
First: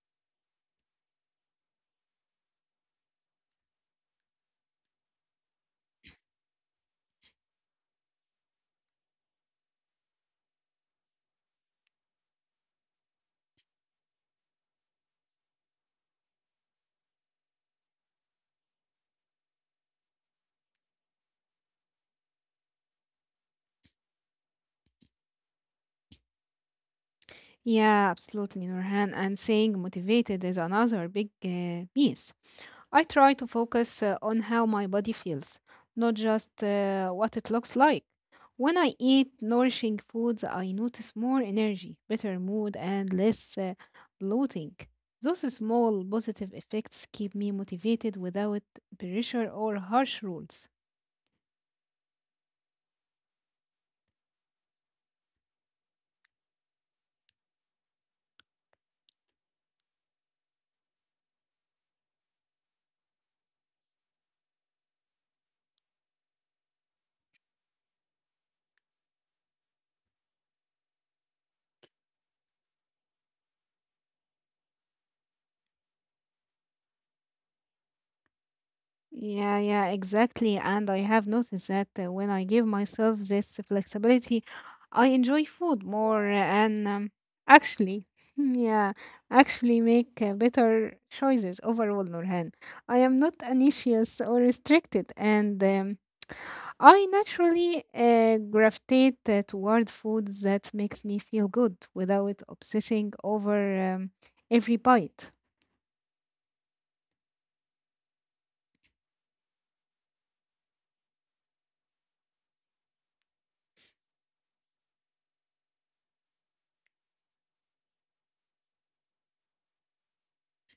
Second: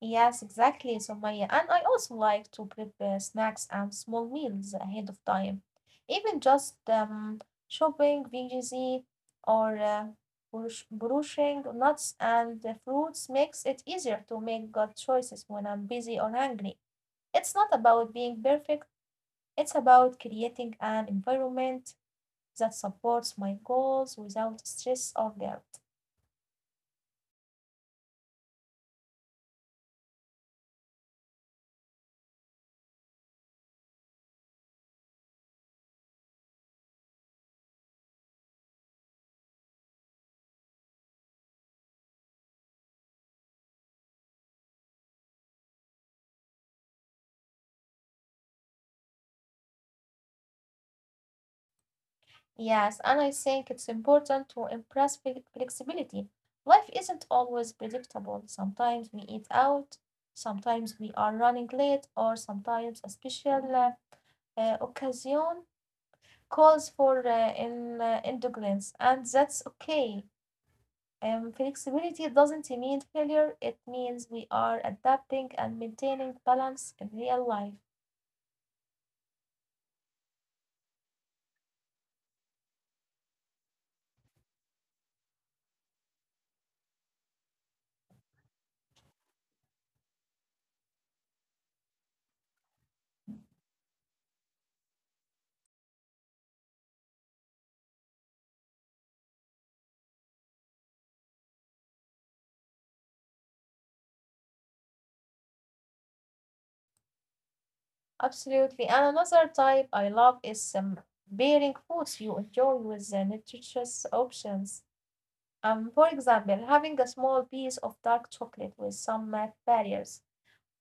Yes, exactly, Sumaya. And I also like to prepare snacks and small meals ahead of time. Even just shopping veggies or brushing nuts and the fruits makes it easier to make good choices when I'm busy or hungry. It's not about being perfect, it's about creating an environment that supports my goals without stress or guilt.
Yeah, absolutely, Nurhan. And staying motivated is another big piece. I try to focus on how my body feels, not just what it looks like. When I eat nourishing foods, I notice more energy, better mood, and less bloating. Those small positive effects keep me motivated without pressure or harsh rules.
Yes, and I think it's important to impress flexibility. Life isn't always predictable. Sometimes we eat out, sometimes we are running late, or sometimes a special occasion calls for indulgence, and that's okay. Flexibility doesn't mean failure, it means we are adapting and maintaining balance in real life.
Yeah, yeah, exactly. And I have noticed that when I give myself this flexibility, I enjoy food more and actually, yeah, actually make better choices overall, Nurhan. I am not anxious or restricted, and I naturally gravitate toward foods that makes me feel good without obsessing over every bite.
Absolutely. And another type I love is pairing foods you enjoy with the nutritious options. For example, having a small piece of dark chocolate with some nut barriers,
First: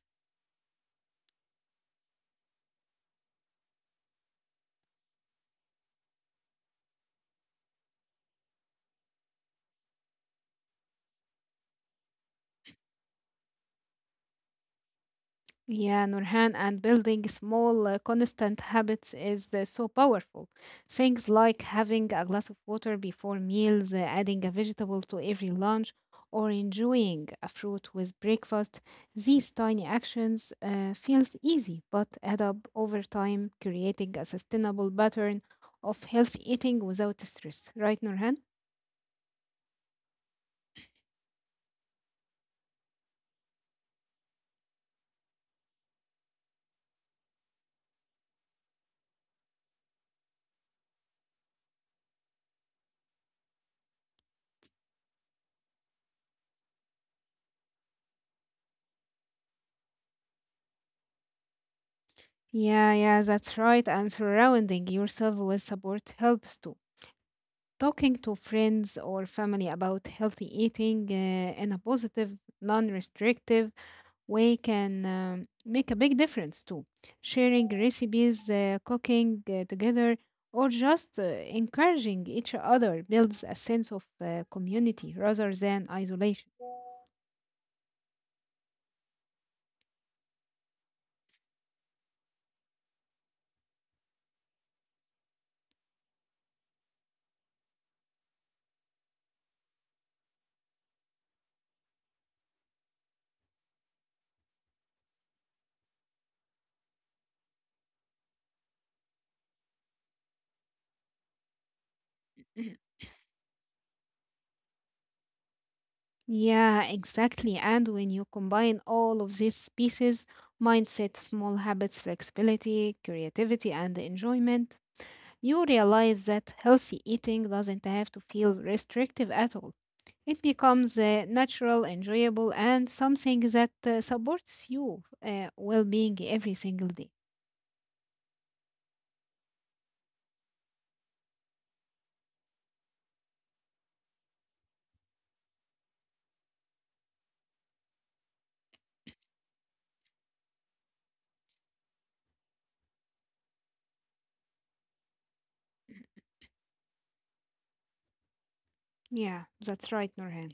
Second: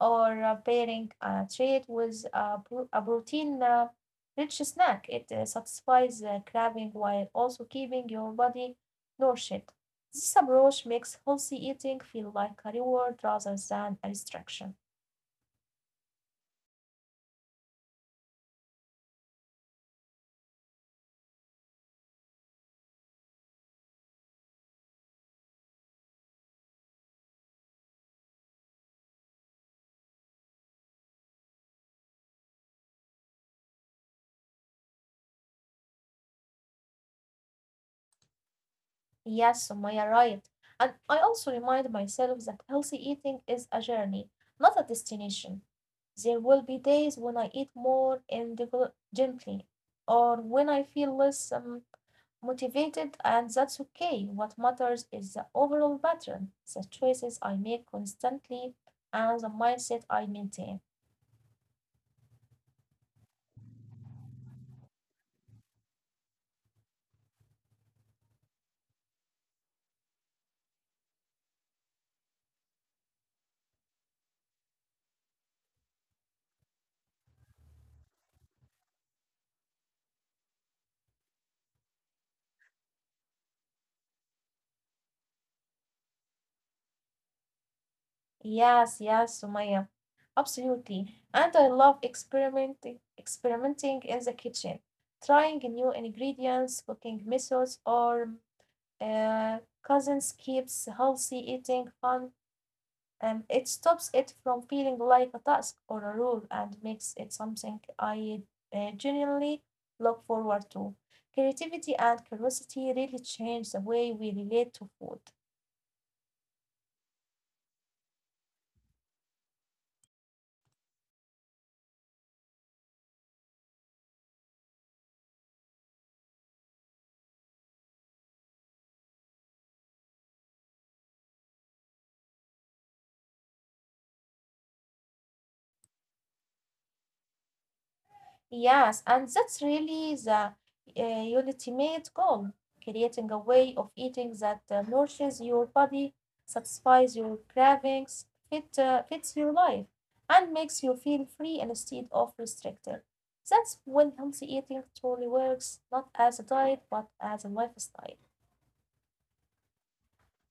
or pairing a treat with a protein rich snack. It satisfies the craving while also keeping your body nourished. This approach makes healthy eating feel like a reward rather than a restriction.
Yeah, Nurhan, and building small, constant habits is so powerful. Things like having a glass of water before meals, adding a vegetable to every lunch, or enjoying a fruit with breakfast. These tiny actions feels easy, but add up over time, creating a sustainable pattern of healthy eating without stress. Right, Nurhan?
Yes, Sumaya, right. And I also remind myself that healthy eating is a journey, not a destination. There will be days when I eat more indulgently, or when I feel less motivated, and that's okay. What matters is the overall pattern, the choices I make constantly, and the mindset I maintain.
Yeah, yeah, that's right. And surrounding yourself with support helps too. Talking to friends or family about healthy eating in a positive, non restrictive way can make a big difference too. Sharing recipes, cooking together, or just encouraging each other builds a sense of community rather than isolation.
Yes, yes, Sumaya. Absolutely. And I love experimenting in the kitchen, trying new ingredients, cooking methods, or uh, cousins keeps healthy eating fun, and it stops it from feeling like a task or a rule and makes it something I genuinely look forward to. Creativity and curiosity really change the way we relate to food.
Yeah, exactly. And when you combine all of these pieces, mindset, small habits, flexibility, creativity, and enjoyment, you realize that healthy eating doesn't have to feel restrictive at all. It becomes natural, enjoyable, and something that supports you well-being every single day.
Yes, and that's really the uh, ultimate goal, creating a way of eating that nourishes your body, satisfies your cravings, fits your life, and makes you feel free instead of restricted. That's when healthy eating truly works, not as a diet, but as a lifestyle.
Yeah, that's right, Nurhan.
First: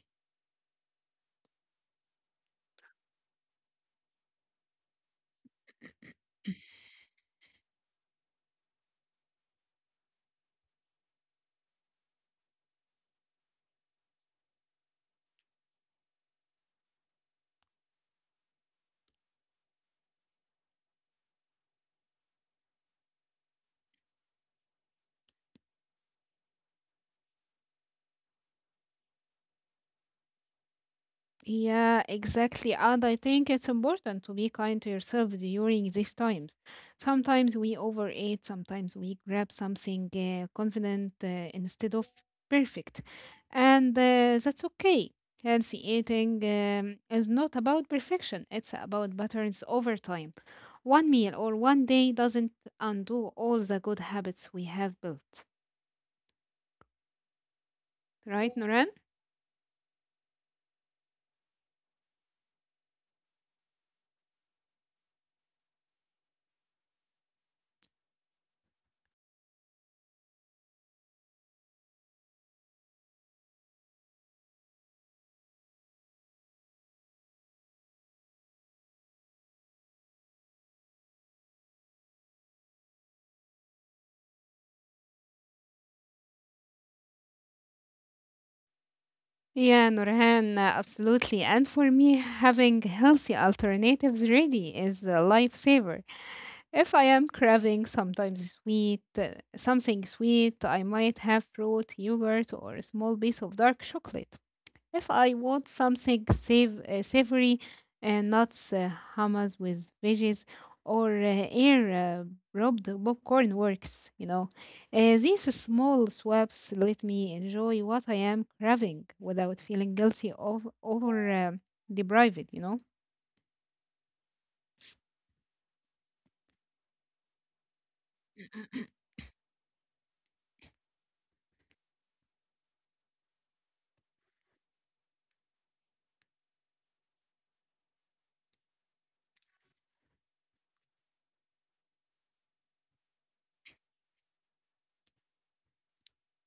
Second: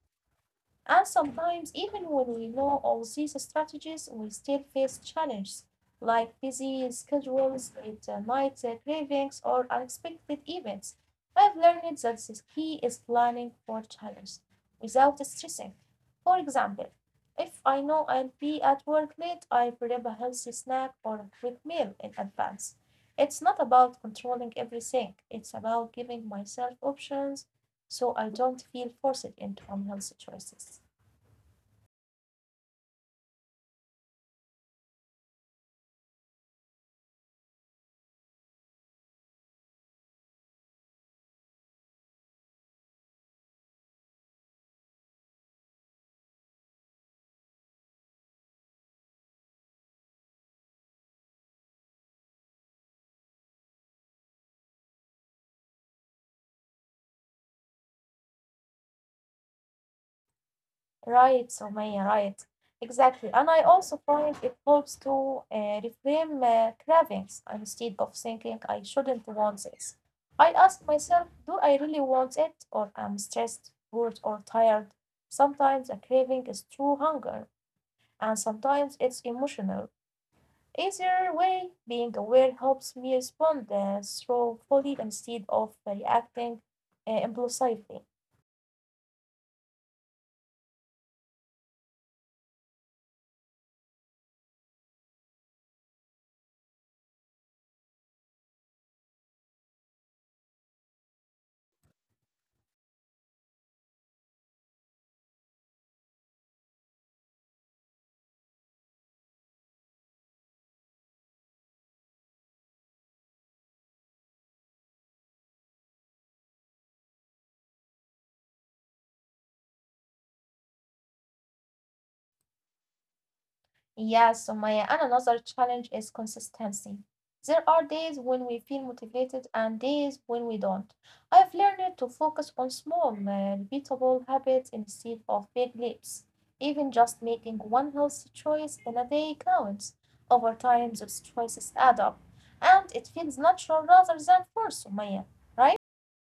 And sometimes, even when we know all these strategies, we still face challenges like busy schedules, late night cravings, or unexpected events. I've learned that the key is planning for challenges without stressing. For example, if I know I'll be at work late, I prep a healthy snack or a quick meal in advance. It's not about controlling everything, it's about giving myself options so I don't feel forced into unhealthy choices.
Yeah, exactly. And I think it's important to be kind to yourself during these times. Sometimes we overeat, sometimes we grab something confident instead of perfect. And that's okay. Healthy eating is not about perfection, it's about patterns over time. One meal or one day doesn't undo all the good habits we have built. Right, Noran?
Right, Sumaya, right. Exactly. And I also find it helps to reframe cravings instead of thinking I shouldn't want this. I ask myself, do I really want it, or I'm stressed, bored, or tired? Sometimes a craving is true hunger, and sometimes it's emotional. Either way, being aware helps me respond thoughtfully instead of reacting impulsively.
Yeah, Nurhan, absolutely. And for me, having healthy alternatives ready is a lifesaver. If I am craving sometimes sweet, something sweet, I might have fruit, yogurt, or a small piece of dark chocolate. If I want something savory, nuts, hummus with veggies, or air rubbed popcorn works, you know. These small swaps let me enjoy what I am craving without feeling guilty of over deprived, you know.
Yes, Sumaya, and another challenge is consistency. There are days when we feel motivated and days when we don't. I've learned to focus on small, repeatable habits instead of big leaps. Even just making one healthy choice in a day counts. Over time, those choices add up, and it feels natural rather than forced, Sumaya, right?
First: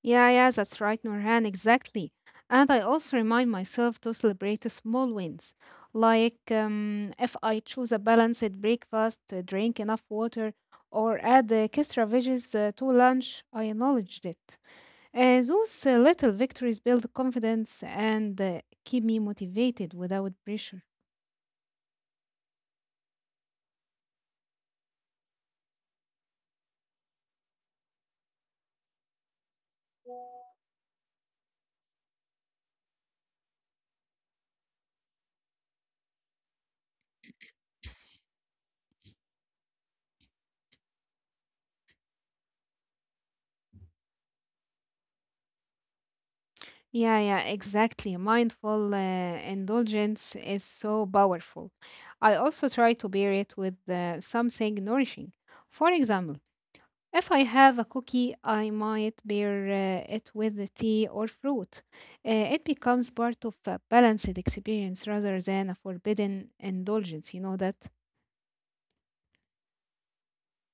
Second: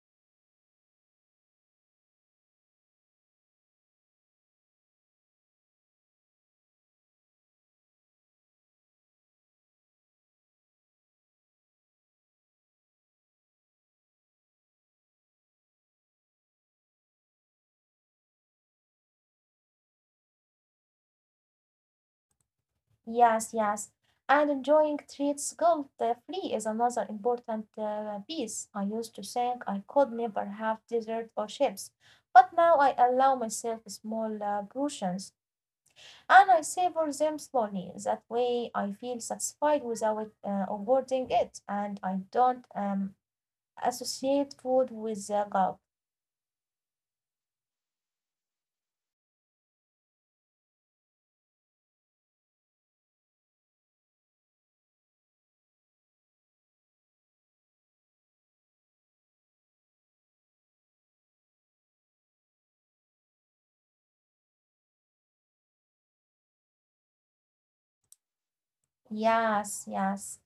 Yeah, yeah, that's right, Norhan, exactly. And I also remind myself to celebrate the small wins. Like if I choose a balanced breakfast, drink enough water, or add extra veggies to lunch, I acknowledged it. Those little victories build confidence and keep me motivated without pressure.
Yes, yes. And enjoying treats guilt-free is another important piece. I used to think I could never have dessert or chips, but now I allow myself small portions and I savor them slowly. That way, I feel satisfied without overdoing it, and I don't associate food with guilt.
Yeah, yeah, exactly. Mindful indulgence is so powerful. I also try to pair it with something nourishing. For example, if I have a cookie, I might pair it with the tea or fruit. It becomes part of a balanced experience rather than a forbidden indulgence. You know that?
Yes, yes.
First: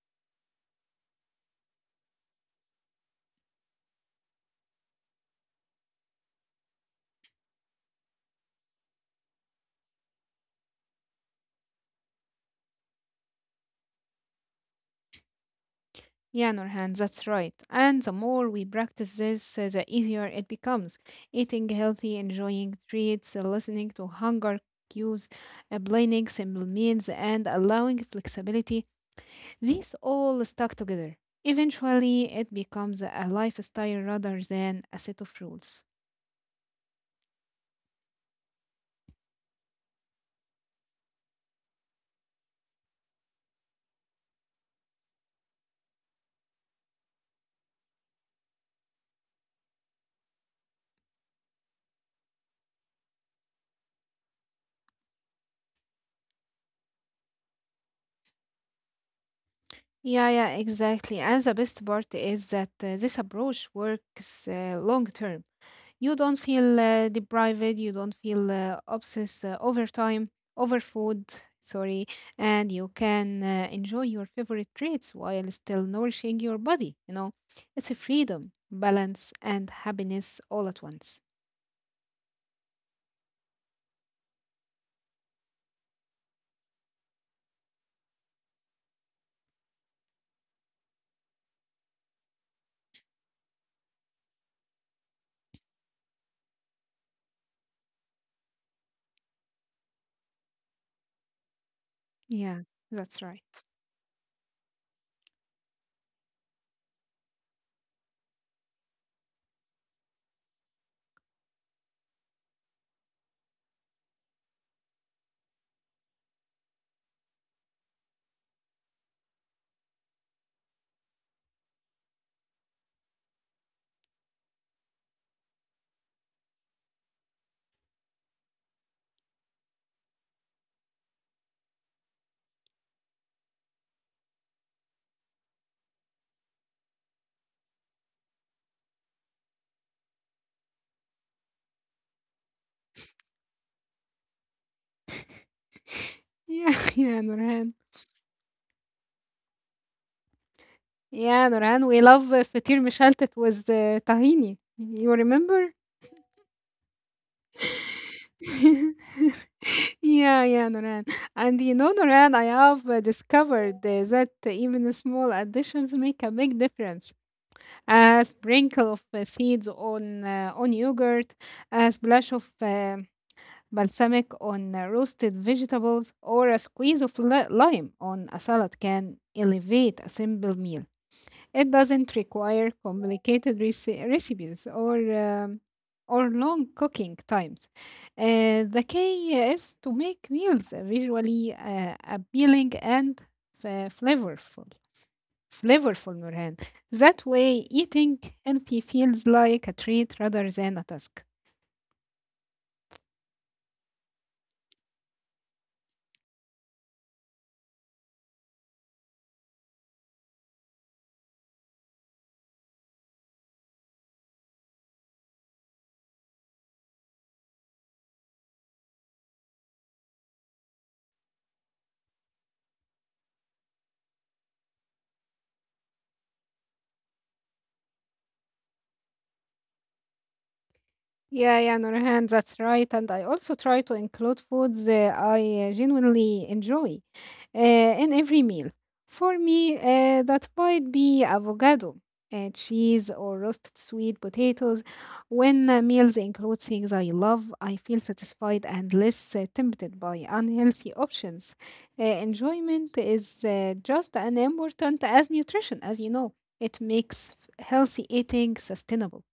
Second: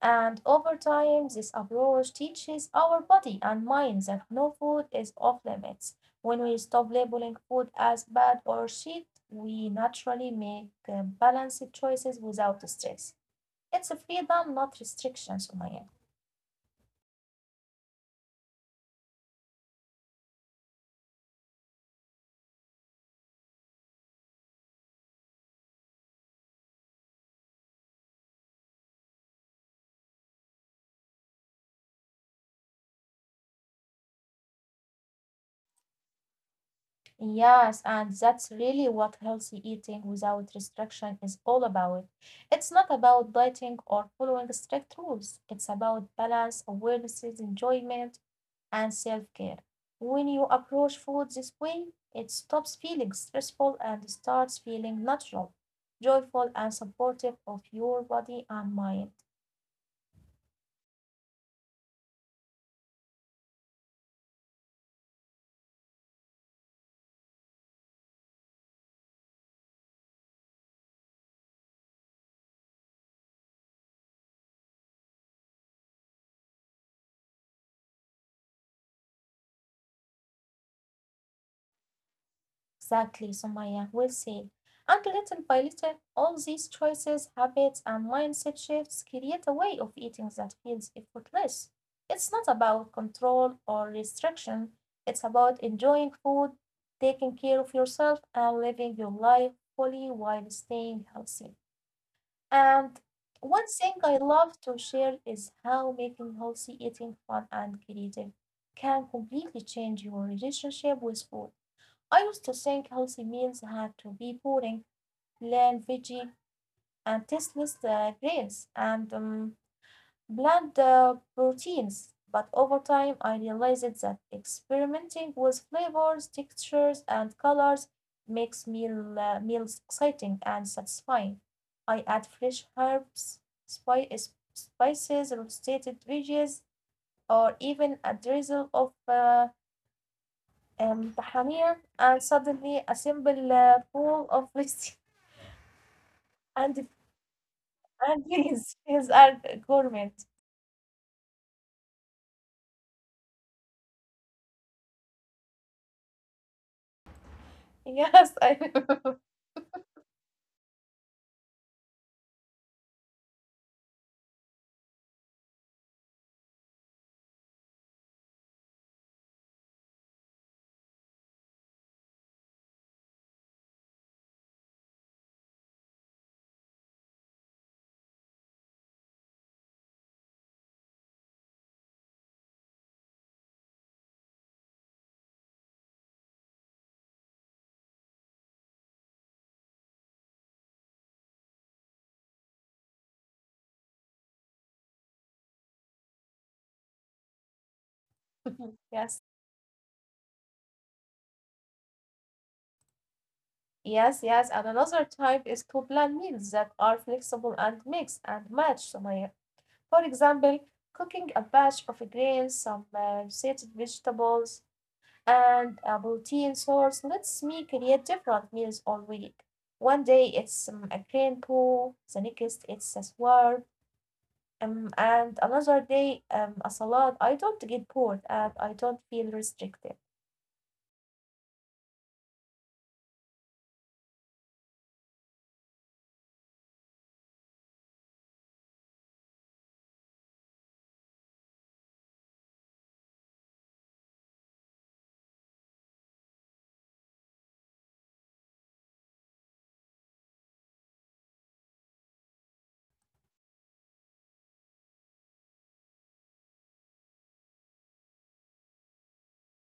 And over time, this approach teaches our body and mind that no food is off limits. When we stop labeling food as bad or shit, we naturally make balanced choices without stress. It's a freedom, not restriction, Sumaya.
Yeah, Nurhan, that's right. And the more we practice this, the easier it becomes. Eating healthy, enjoying treats, listening to hunger cues, planning simple meals, and allowing flexibility, these all stuck together. Eventually, it becomes a lifestyle rather than a set of rules.
Yes, and that's really what healthy eating without restriction is all about. It's not about dieting or following strict rules. It's about balance, awareness, enjoyment, and self care. When you approach food this way, it stops feeling stressful and starts feeling natural, joyful, and supportive of your body and mind.
Yeah, yeah, exactly. And the best part is that this approach works long term. You don't feel deprived, you don't feel obsessed over time, over food, sorry, and you can enjoy your favorite treats while still nourishing your body. You know, it's a freedom, balance, and happiness all at once.
Exactly, Sumaya will say. And little by little, all these choices, habits, and mindset shifts create a way of eating that feels effortless. It's not about control or restriction, it's about enjoying food, taking care of yourself, and living your life fully while staying healthy. And
Yeah, that's
one
right.
thing I love to share is how making healthy eating fun and creative can completely change your relationship with food. I used to think healthy meals had to be boring, plain veggie, and tasteless grains, and bland proteins, but over time I realized that experimenting with flavors, textures, and colors makes meals exciting and satisfying. I add fresh herbs, spice, spices, roasted veggies, or even a drizzle of tahrir, and suddenly a simple bowl of rice and
Yeah, yeah, Nurhan.
and beans. These are gourmet.
Yeah, Nurhan, we love fatir mishaltat with tahini. You remember?
Yes, I
Yeah, yeah, Noran. And you know, Noran, I have discovered that even small additions make a big difference. A sprinkle of seeds on yogurt, a splash of balsamic on roasted vegetables, or a squeeze of lime on a salad can elevate a simple meal. It doesn't require complicated recipes or or long cooking times. The key is to make meals visually appealing and flavorful. Flavorful, Nurhan. That way, eating healthy
yes.
feels like a treat rather than a task.
Yes, yes. And another type is to plan meals that are flexible and mix and match, Sumaya. For example, cooking a batch of grains, some rotated vegetables, and a protein source lets me create different meals all week. One day it's a grain pool, the next it's a swirl, and another day a salad. I don't get bored and I don't feel restricted.
Yeah, yeah, Nurhan, that's right. And I also try to include foods I genuinely enjoy in every meal. For me, that might be avocado, cheese, or roasted sweet potatoes. When meals include things I love, I feel satisfied and less tempted by unhealthy options. Enjoyment is just as important as nutrition, as you know. It makes healthy eating sustainable.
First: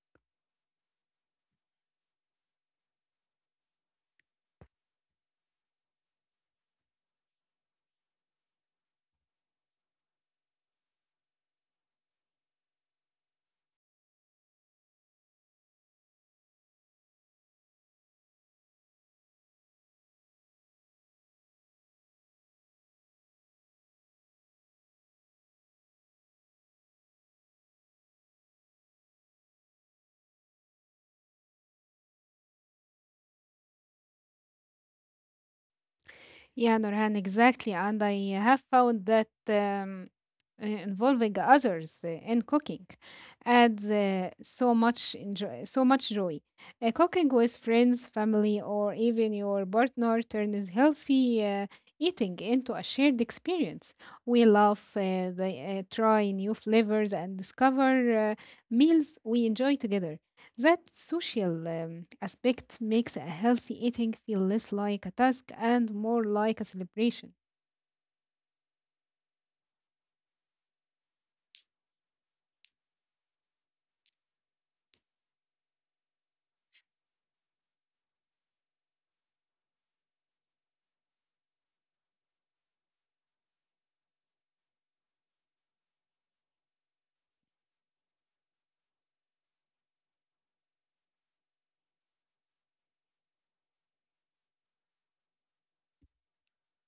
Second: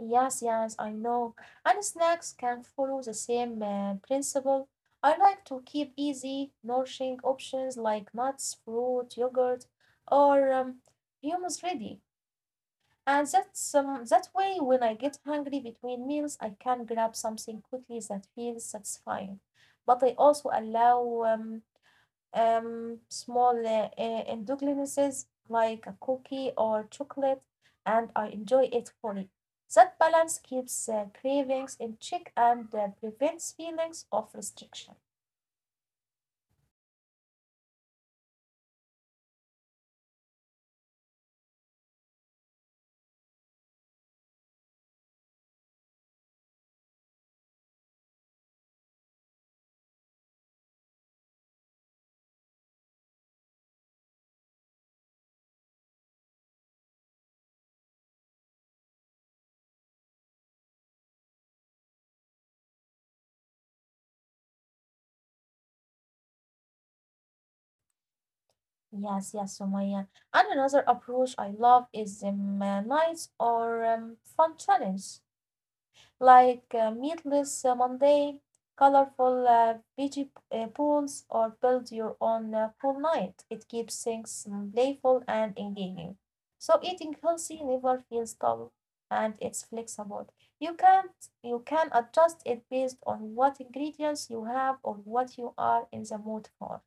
Yes, yes, I know. And snacks can follow the same principle. I like to keep easy, nourishing options like nuts, fruit, yogurt, or hummus ready. And that's that way, when I get hungry between meals, I can grab something quickly that feels satisfying. But I also allow small endogenesis like a cookie or chocolate, and I enjoy it fully. That balance keeps cravings in check and prevents feelings of restriction.
Yeah, Nurhan, exactly. And I have found that involving others in cooking adds so much joy. Cooking with friends, family, or even your partner turns healthy eating into a shared experience. We love try new flavors and discover meals we enjoy together. That social aspect makes a healthy eating feel less like a task and more like a celebration.
Yes, yes, Sumaya. And another approach I love is nights or fun challenge, like meatless Monday, colorful veggie pools, or build your own pool night. It keeps things playful and engaging. So eating healthy never feels dull, and it's flexible. You can you can adjust it based on what ingredients you have or what you are in the mood for.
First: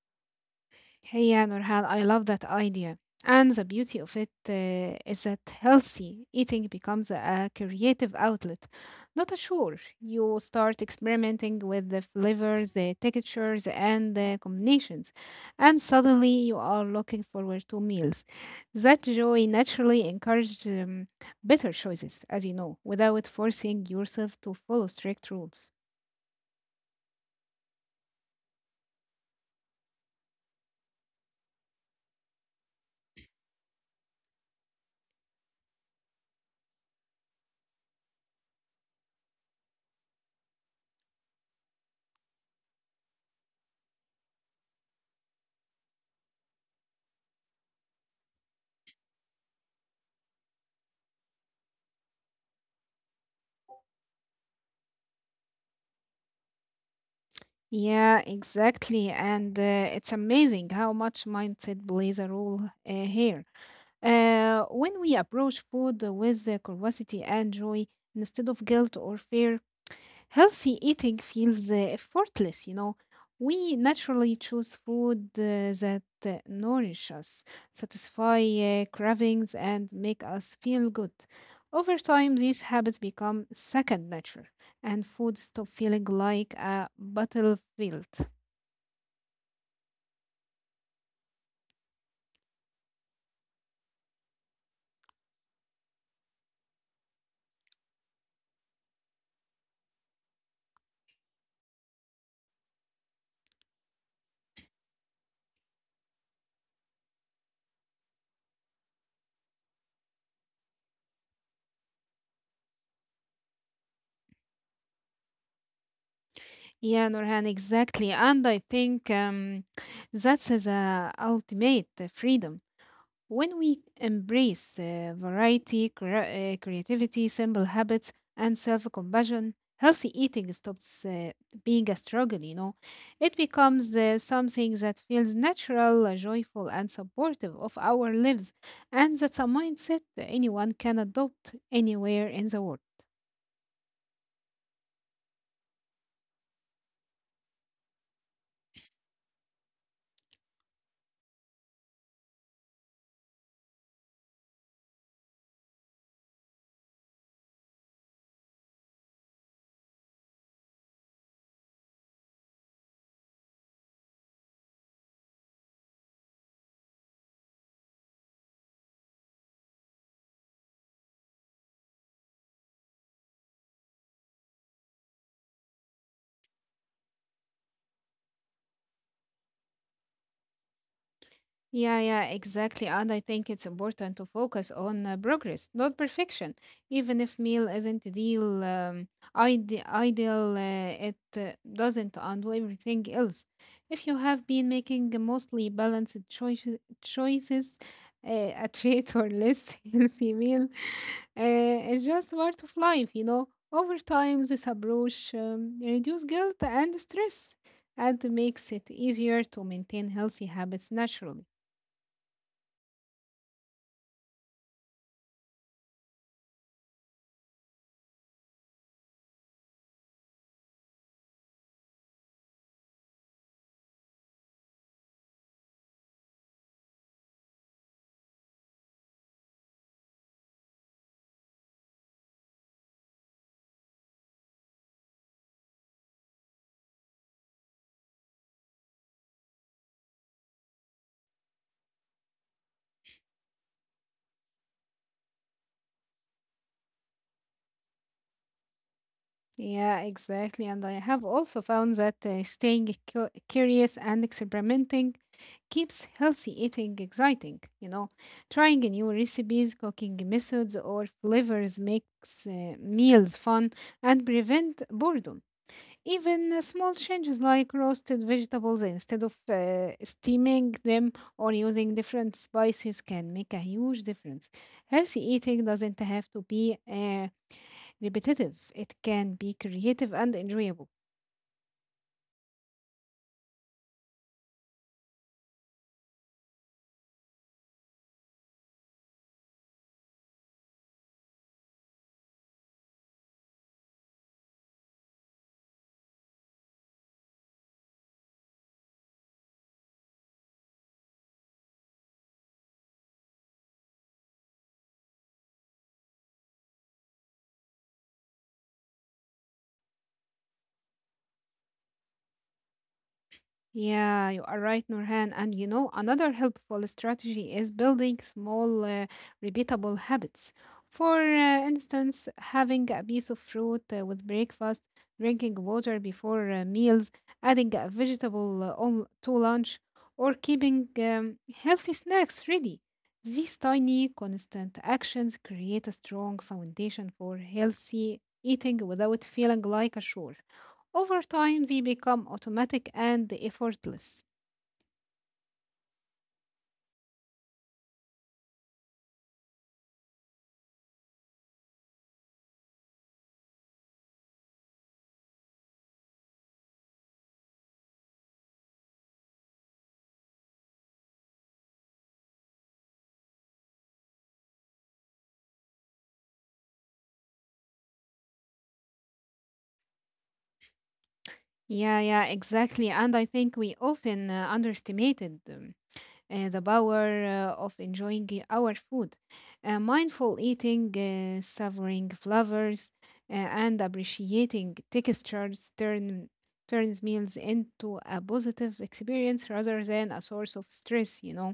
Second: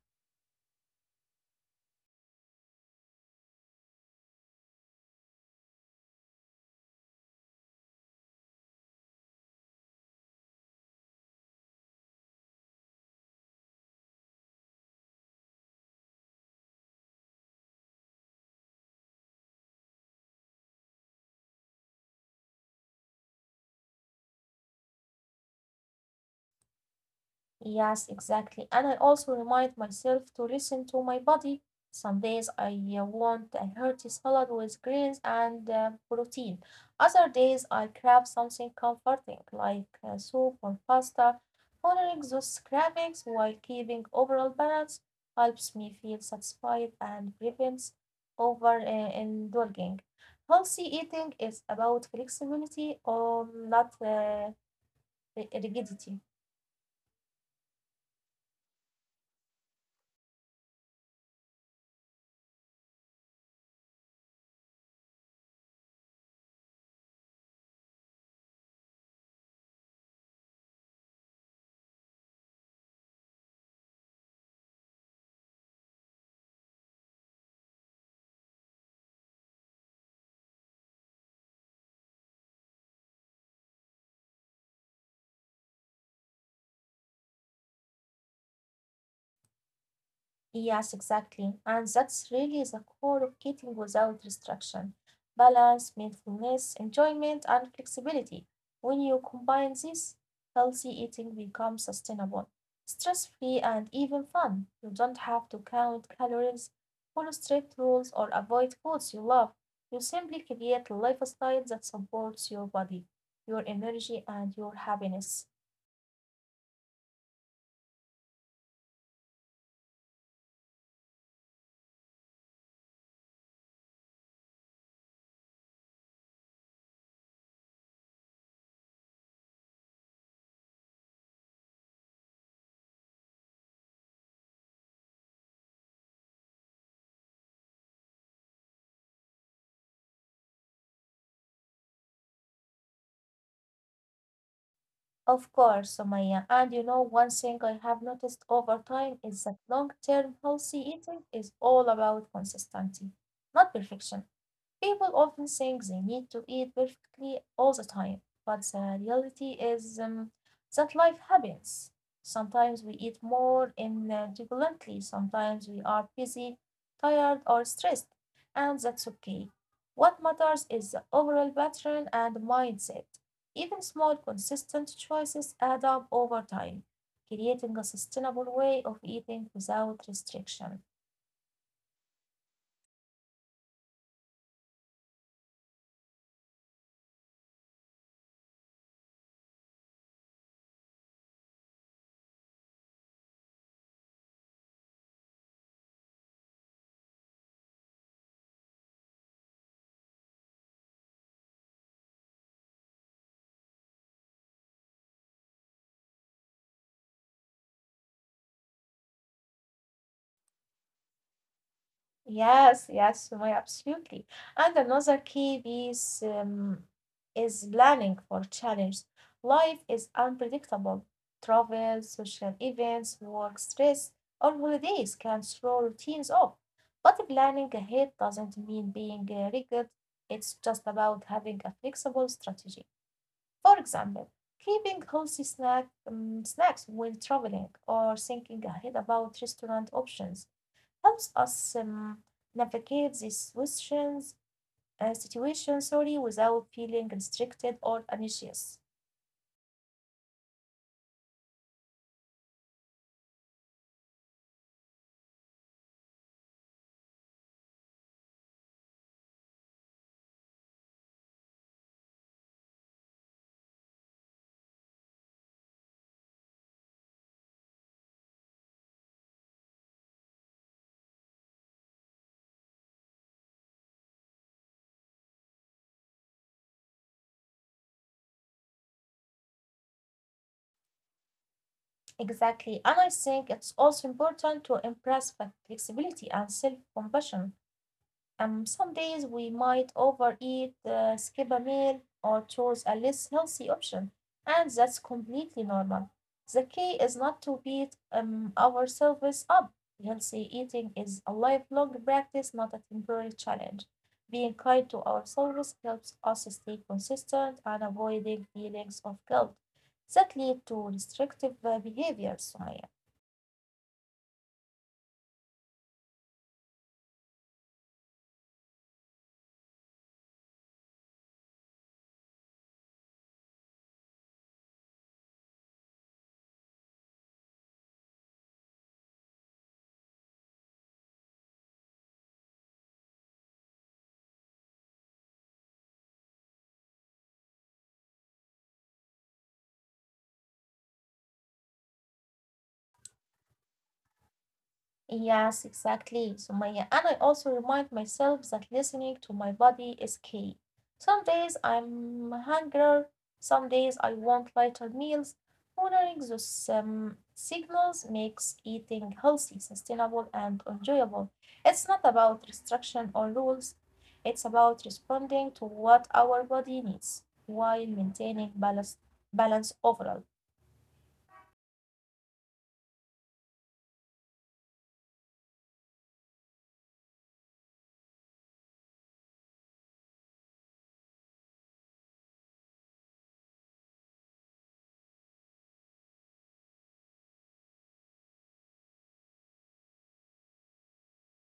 Hey, yeah, Nurhan, I love that idea. And the beauty of it is that healthy eating becomes a creative outlet, not a chore. You start experimenting with the flavors, the textures, and the combinations, and suddenly you are looking forward to meals. That joy naturally encourages better choices, as you know, without forcing yourself to follow strict rules.
Yes, exactly. And I also remind myself to listen to my body. Some days I want a hearty salad with greens and protein. Other days I crave something comforting like soup or pasta. Honoring those cravings while keeping overall balance helps me feel satisfied and prevents over indulging. Healthy eating is about flexibility or not rigidity.
Yeah, exactly. And it's amazing how much mindset plays a role here. When we approach food with curiosity and joy instead of guilt or fear, healthy eating feels effortless, you know. We naturally choose food that nourish us, satisfy cravings, and make us feel good. Over time, these habits become second nature, and food stop feeling like a battlefield.
Yes, exactly. And that's really the core of getting without restriction. Balance, mindfulness, enjoyment, and flexibility. When you combine this, healthy eating becomes sustainable, stress-free, and even fun. You don't have to count calories, follow strict rules, or avoid foods you love. You simply create a lifestyle that supports your body, your energy, and your happiness.
Yeah, Nurhan, exactly. And I think that's is a ultimate freedom. When we embrace variety, creativity, simple habits, and self-compassion, healthy eating stops being a struggle, you know. It becomes something that feels natural, joyful, and supportive of our lives. And that's a mindset anyone can adopt anywhere in the world.
Of course, Somaya. And you know, one thing I have noticed over time is that long-term healthy eating is all about consistency, not perfection. People often think they need to eat perfectly all the time, but the reality is that life happens. Sometimes we eat more infrequently, sometimes we are busy, tired, or stressed, and that's okay. What matters is the overall pattern and mindset. Even small, consistent choices add up over time, creating a sustainable way of eating without restriction.
Yeah, yeah, exactly. And I think it's important to focus on progress, not perfection. Even if meal isn't ideal, ideal, it doesn't undo everything else. If you have been making mostly balanced choices, a treat or less healthy meal, it's just part of life, you know. Over time, this approach reduces guilt and stress, and makes it easier to maintain healthy habits naturally.
Yes, yes, Sumaya, absolutely. And another key piece is planning for challenge. Life is unpredictable. Travel, social events, work stress, or holidays can throw routines off. But planning ahead doesn't mean being rigid. It's just about having a flexible strategy. For example, keeping snacks when traveling or thinking ahead about restaurant options helps us navigate these situations, situation, sorry, without feeling restricted or anxious.
Yeah, exactly. And I have also found that staying curious and experimenting keeps healthy eating exciting. You know, trying new recipes, cooking methods, or flavors makes meals fun and prevent boredom. Even small changes like roasted vegetables instead of steaming them or using different spices can make a huge difference. Healthy eating doesn't have to be repetitive. It can be creative and enjoyable.
Exactly. And I think it's also important to embrace flexibility and self compassion. Some days we might overeat, skip a meal, or choose a less healthy option, and that's completely normal. The key is not to beat ourselves up. Healthy eating is a lifelong practice, not a temporary challenge. Being kind to ourselves helps us stay consistent and avoiding feelings of guilt that lead to restrictive behaviors, Sumaya.
Yeah, you are right, Nurhan. And you know, another helpful strategy is building small, repeatable habits. For instance, having a piece of fruit with breakfast, drinking water before meals, adding a vegetable to lunch, or keeping healthy snacks ready. These tiny, constant actions create a strong foundation for healthy eating without feeling like a chore. Over time, they become automatic and effortless.
Yes, exactly, So Maya. And I also remind myself that listening to my body is key. Some days I'm hungry, some days I want lighter meals. Honoring those signals makes eating healthy, sustainable, and enjoyable. It's not about restriction or rules. It's about responding to what our body needs while maintaining balance overall.
Yeah, yeah, exactly. And I think we often underestimated the power of enjoying our food. Mindful eating, savoring flavors, and appreciating turns meals into a positive experience rather than a source of stress, you know.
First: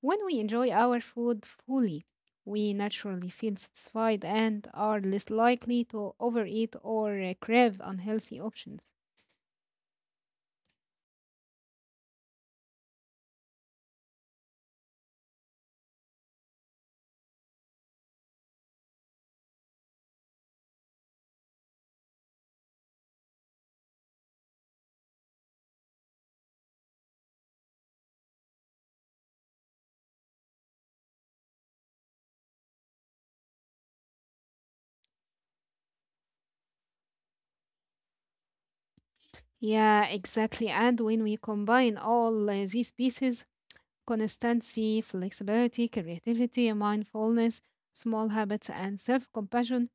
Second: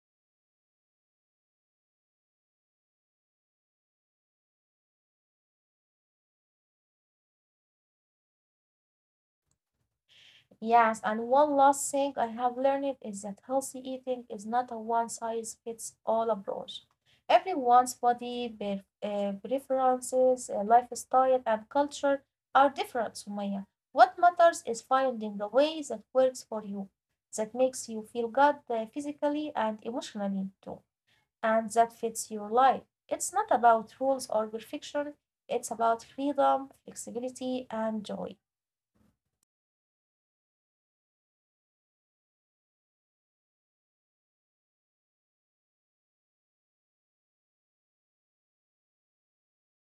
When we enjoy our food fully, we naturally feel satisfied and are less likely to overeat or crave unhealthy options.
Yes, and one last thing I have learned is that healthy eating is not a one size fits all approach. Everyone's body, preferences, lifestyle, and culture are different, Sumaya. What matters is finding the way that works for you, that makes you feel good physically and emotionally too, and that fits your life. It's not about rules or perfection, it's about freedom, flexibility, and joy.
Yeah, exactly. And when we combine all these pieces consistency, flexibility, creativity, mindfulness, small habits, and self compassion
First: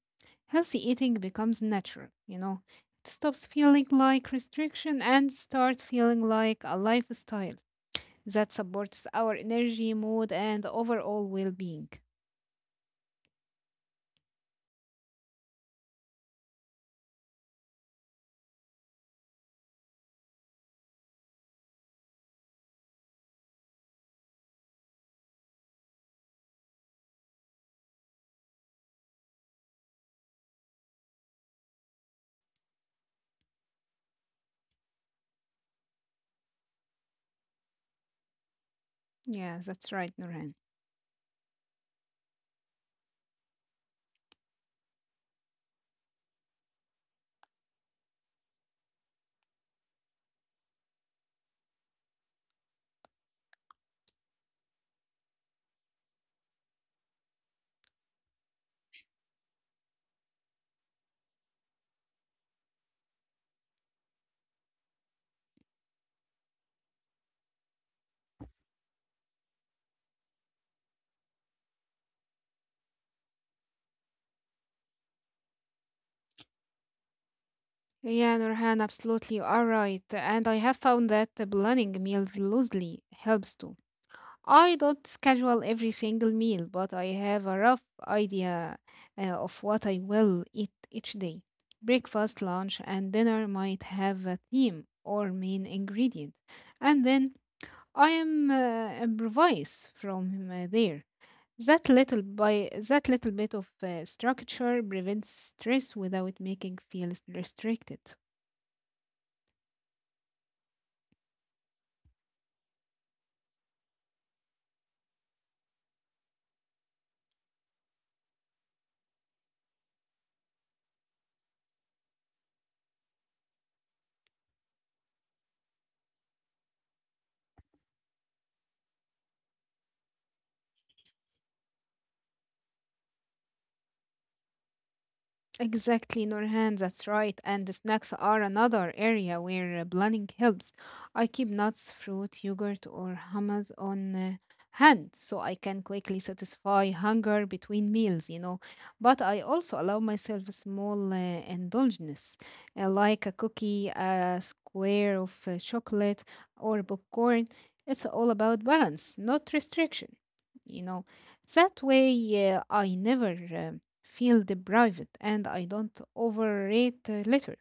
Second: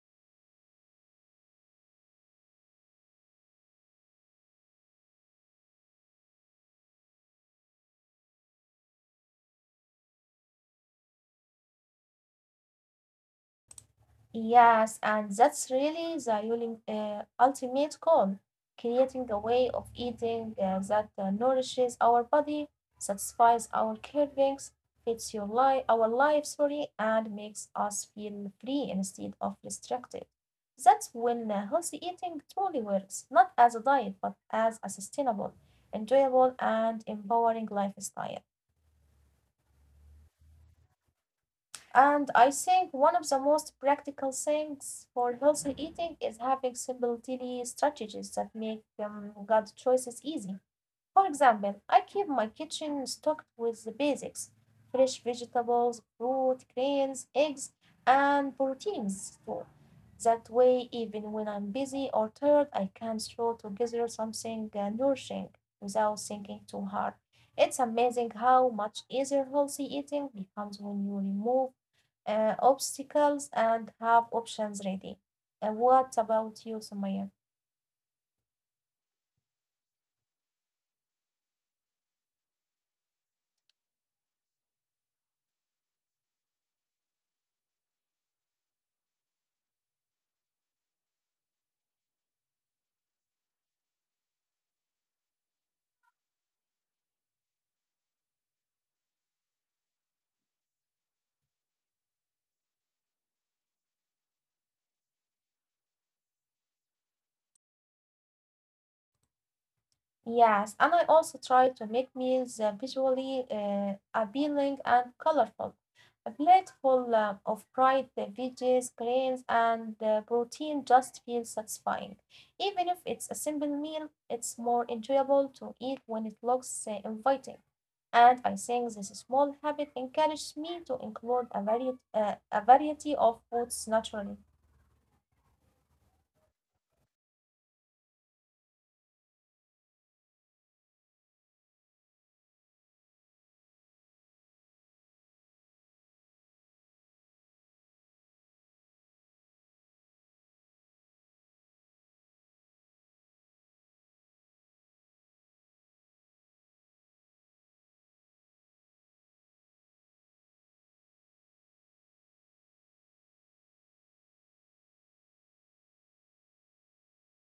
healthy eating becomes natural, you know. It stops feeling like restriction and start feeling like a lifestyle that supports our energy, mood, and overall well being.
Yes, and that's really the ultimate goal, creating a way of eating that nourishes our body, satisfies our cravings, fits your life, our life, sorry, and makes us feel free instead of restricted. That's when healthy eating truly works, not as a diet, but as a sustainable, enjoyable, and empowering lifestyle.
Yeah, that's right, Nurhan.
And I think one of the most practical things for healthy eating is having simple daily strategies that make gut choices easy. For example, I keep my kitchen stocked with the basics: fresh vegetables, fruit, grains, eggs, and proteins too. That way, even when I'm busy or tired, I can throw together something nourishing without thinking too hard. It's amazing how much easier healthy eating becomes when you remove obstacles and have options ready. What about you, Sumaya?
Yeah, Nurhan, absolutely, you are right. And I have found that the planning meals loosely helps too. I don't schedule every single meal, but I have a rough idea of what I will eat each day. Breakfast, lunch, and dinner might have a theme or main ingredient. And then I am improvise from there. That little bit of structure prevents stress without making feel restricted.
Yes, and I also try to make meals visually appealing and colorful. A plate full of bright veggies, grains, and protein just feels satisfying. Even if it's a simple meal, it's more enjoyable to eat when it looks inviting. And I think this small habit encourages me to include a variety of foods naturally.
Exactly, Nurhan, that's right. And the snacks are another area where planning helps. I keep nuts, fruit, yogurt, or hummus on hand so I can quickly satisfy hunger between meals, you know. But I also allow myself a small indulgence, like a cookie, a square of chocolate, or popcorn. It's all about balance, not restriction, you know. That way, I never feel deprived and I don't overrate later.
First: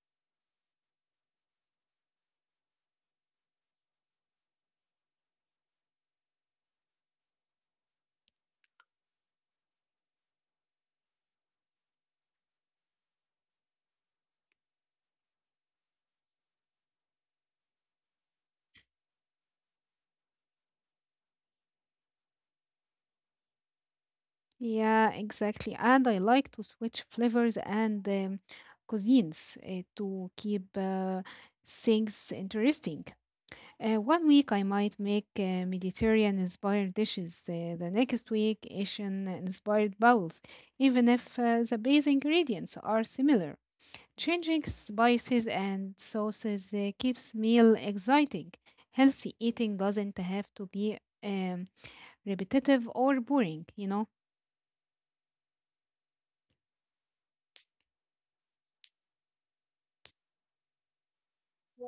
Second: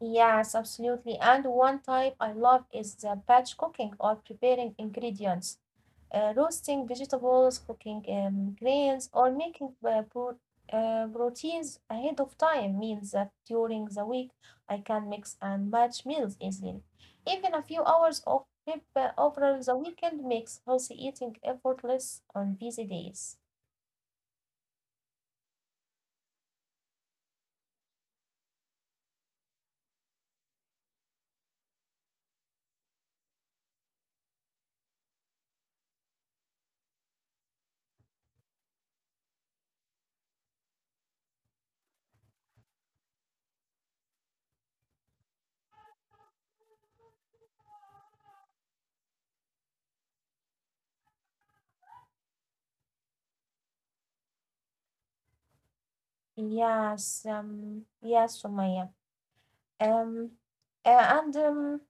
Yes, absolutely. And one type I love is the batch cooking or preparing ingredients, roasting vegetables, cooking grains, or making proteins ahead of time means that during the week I can mix and match meals easily. Even a few hours of prep over the weekend makes healthy eating effortless on busy days.
Yeah, exactly. And I like to switch flavors and cuisines to keep things interesting. One week I might make Mediterranean inspired dishes, the next week, Asian inspired bowls, even if the base ingredients are similar. Changing spices and sauces keeps meal exciting. Healthy eating doesn't have to be um, repetitive or boring, you know?
Yes, yes, Sumaya. Um, and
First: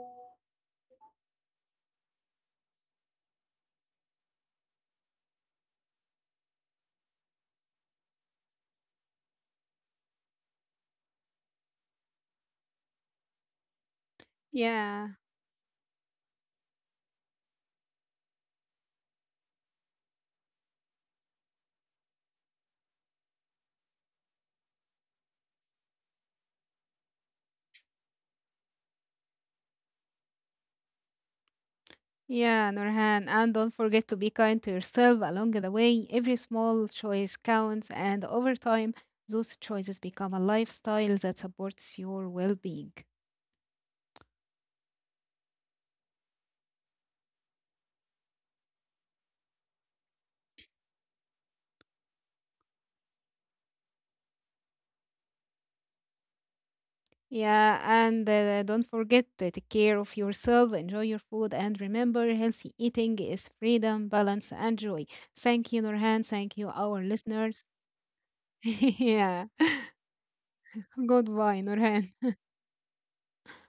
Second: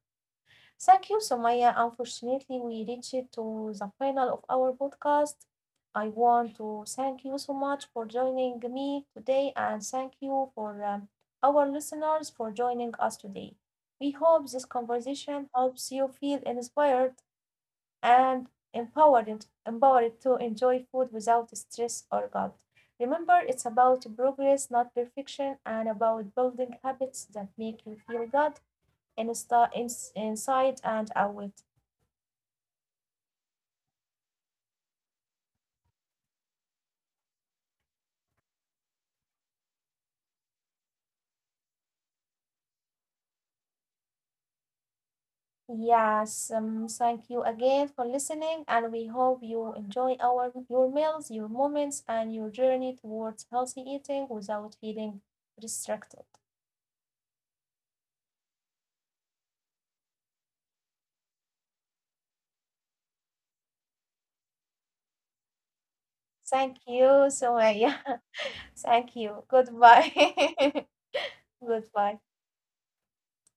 Thank you, Sumaya. Unfortunately, we reached to the final of our podcast. I want to thank you so much for joining me today and thank you for our listeners for joining us today. We hope this
Yeah,
conversation helps you feel inspired and empowered to enjoy food without stress or guilt. Remember, it's about progress, not perfection, and about building habits that make you feel good inside and out.
yeah, Nurhan. And don't forget to be kind to yourself along the way. Every small choice counts, and over time, those choices become a lifestyle that supports your well being.
Yes, thank you again for listening, and we hope you enjoy our your meals, your moments, and your journey towards healthy eating without feeling restricted.
Yeah, and don't forget to take care of yourself, enjoy your food, and remember healthy eating is freedom, balance, and joy. Thank you, Nurhan. Thank you, our
Thank you,
listeners.
Sumaya. Thank
Yeah,
you. Goodbye.
goodbye, Nurhan.
Goodbye.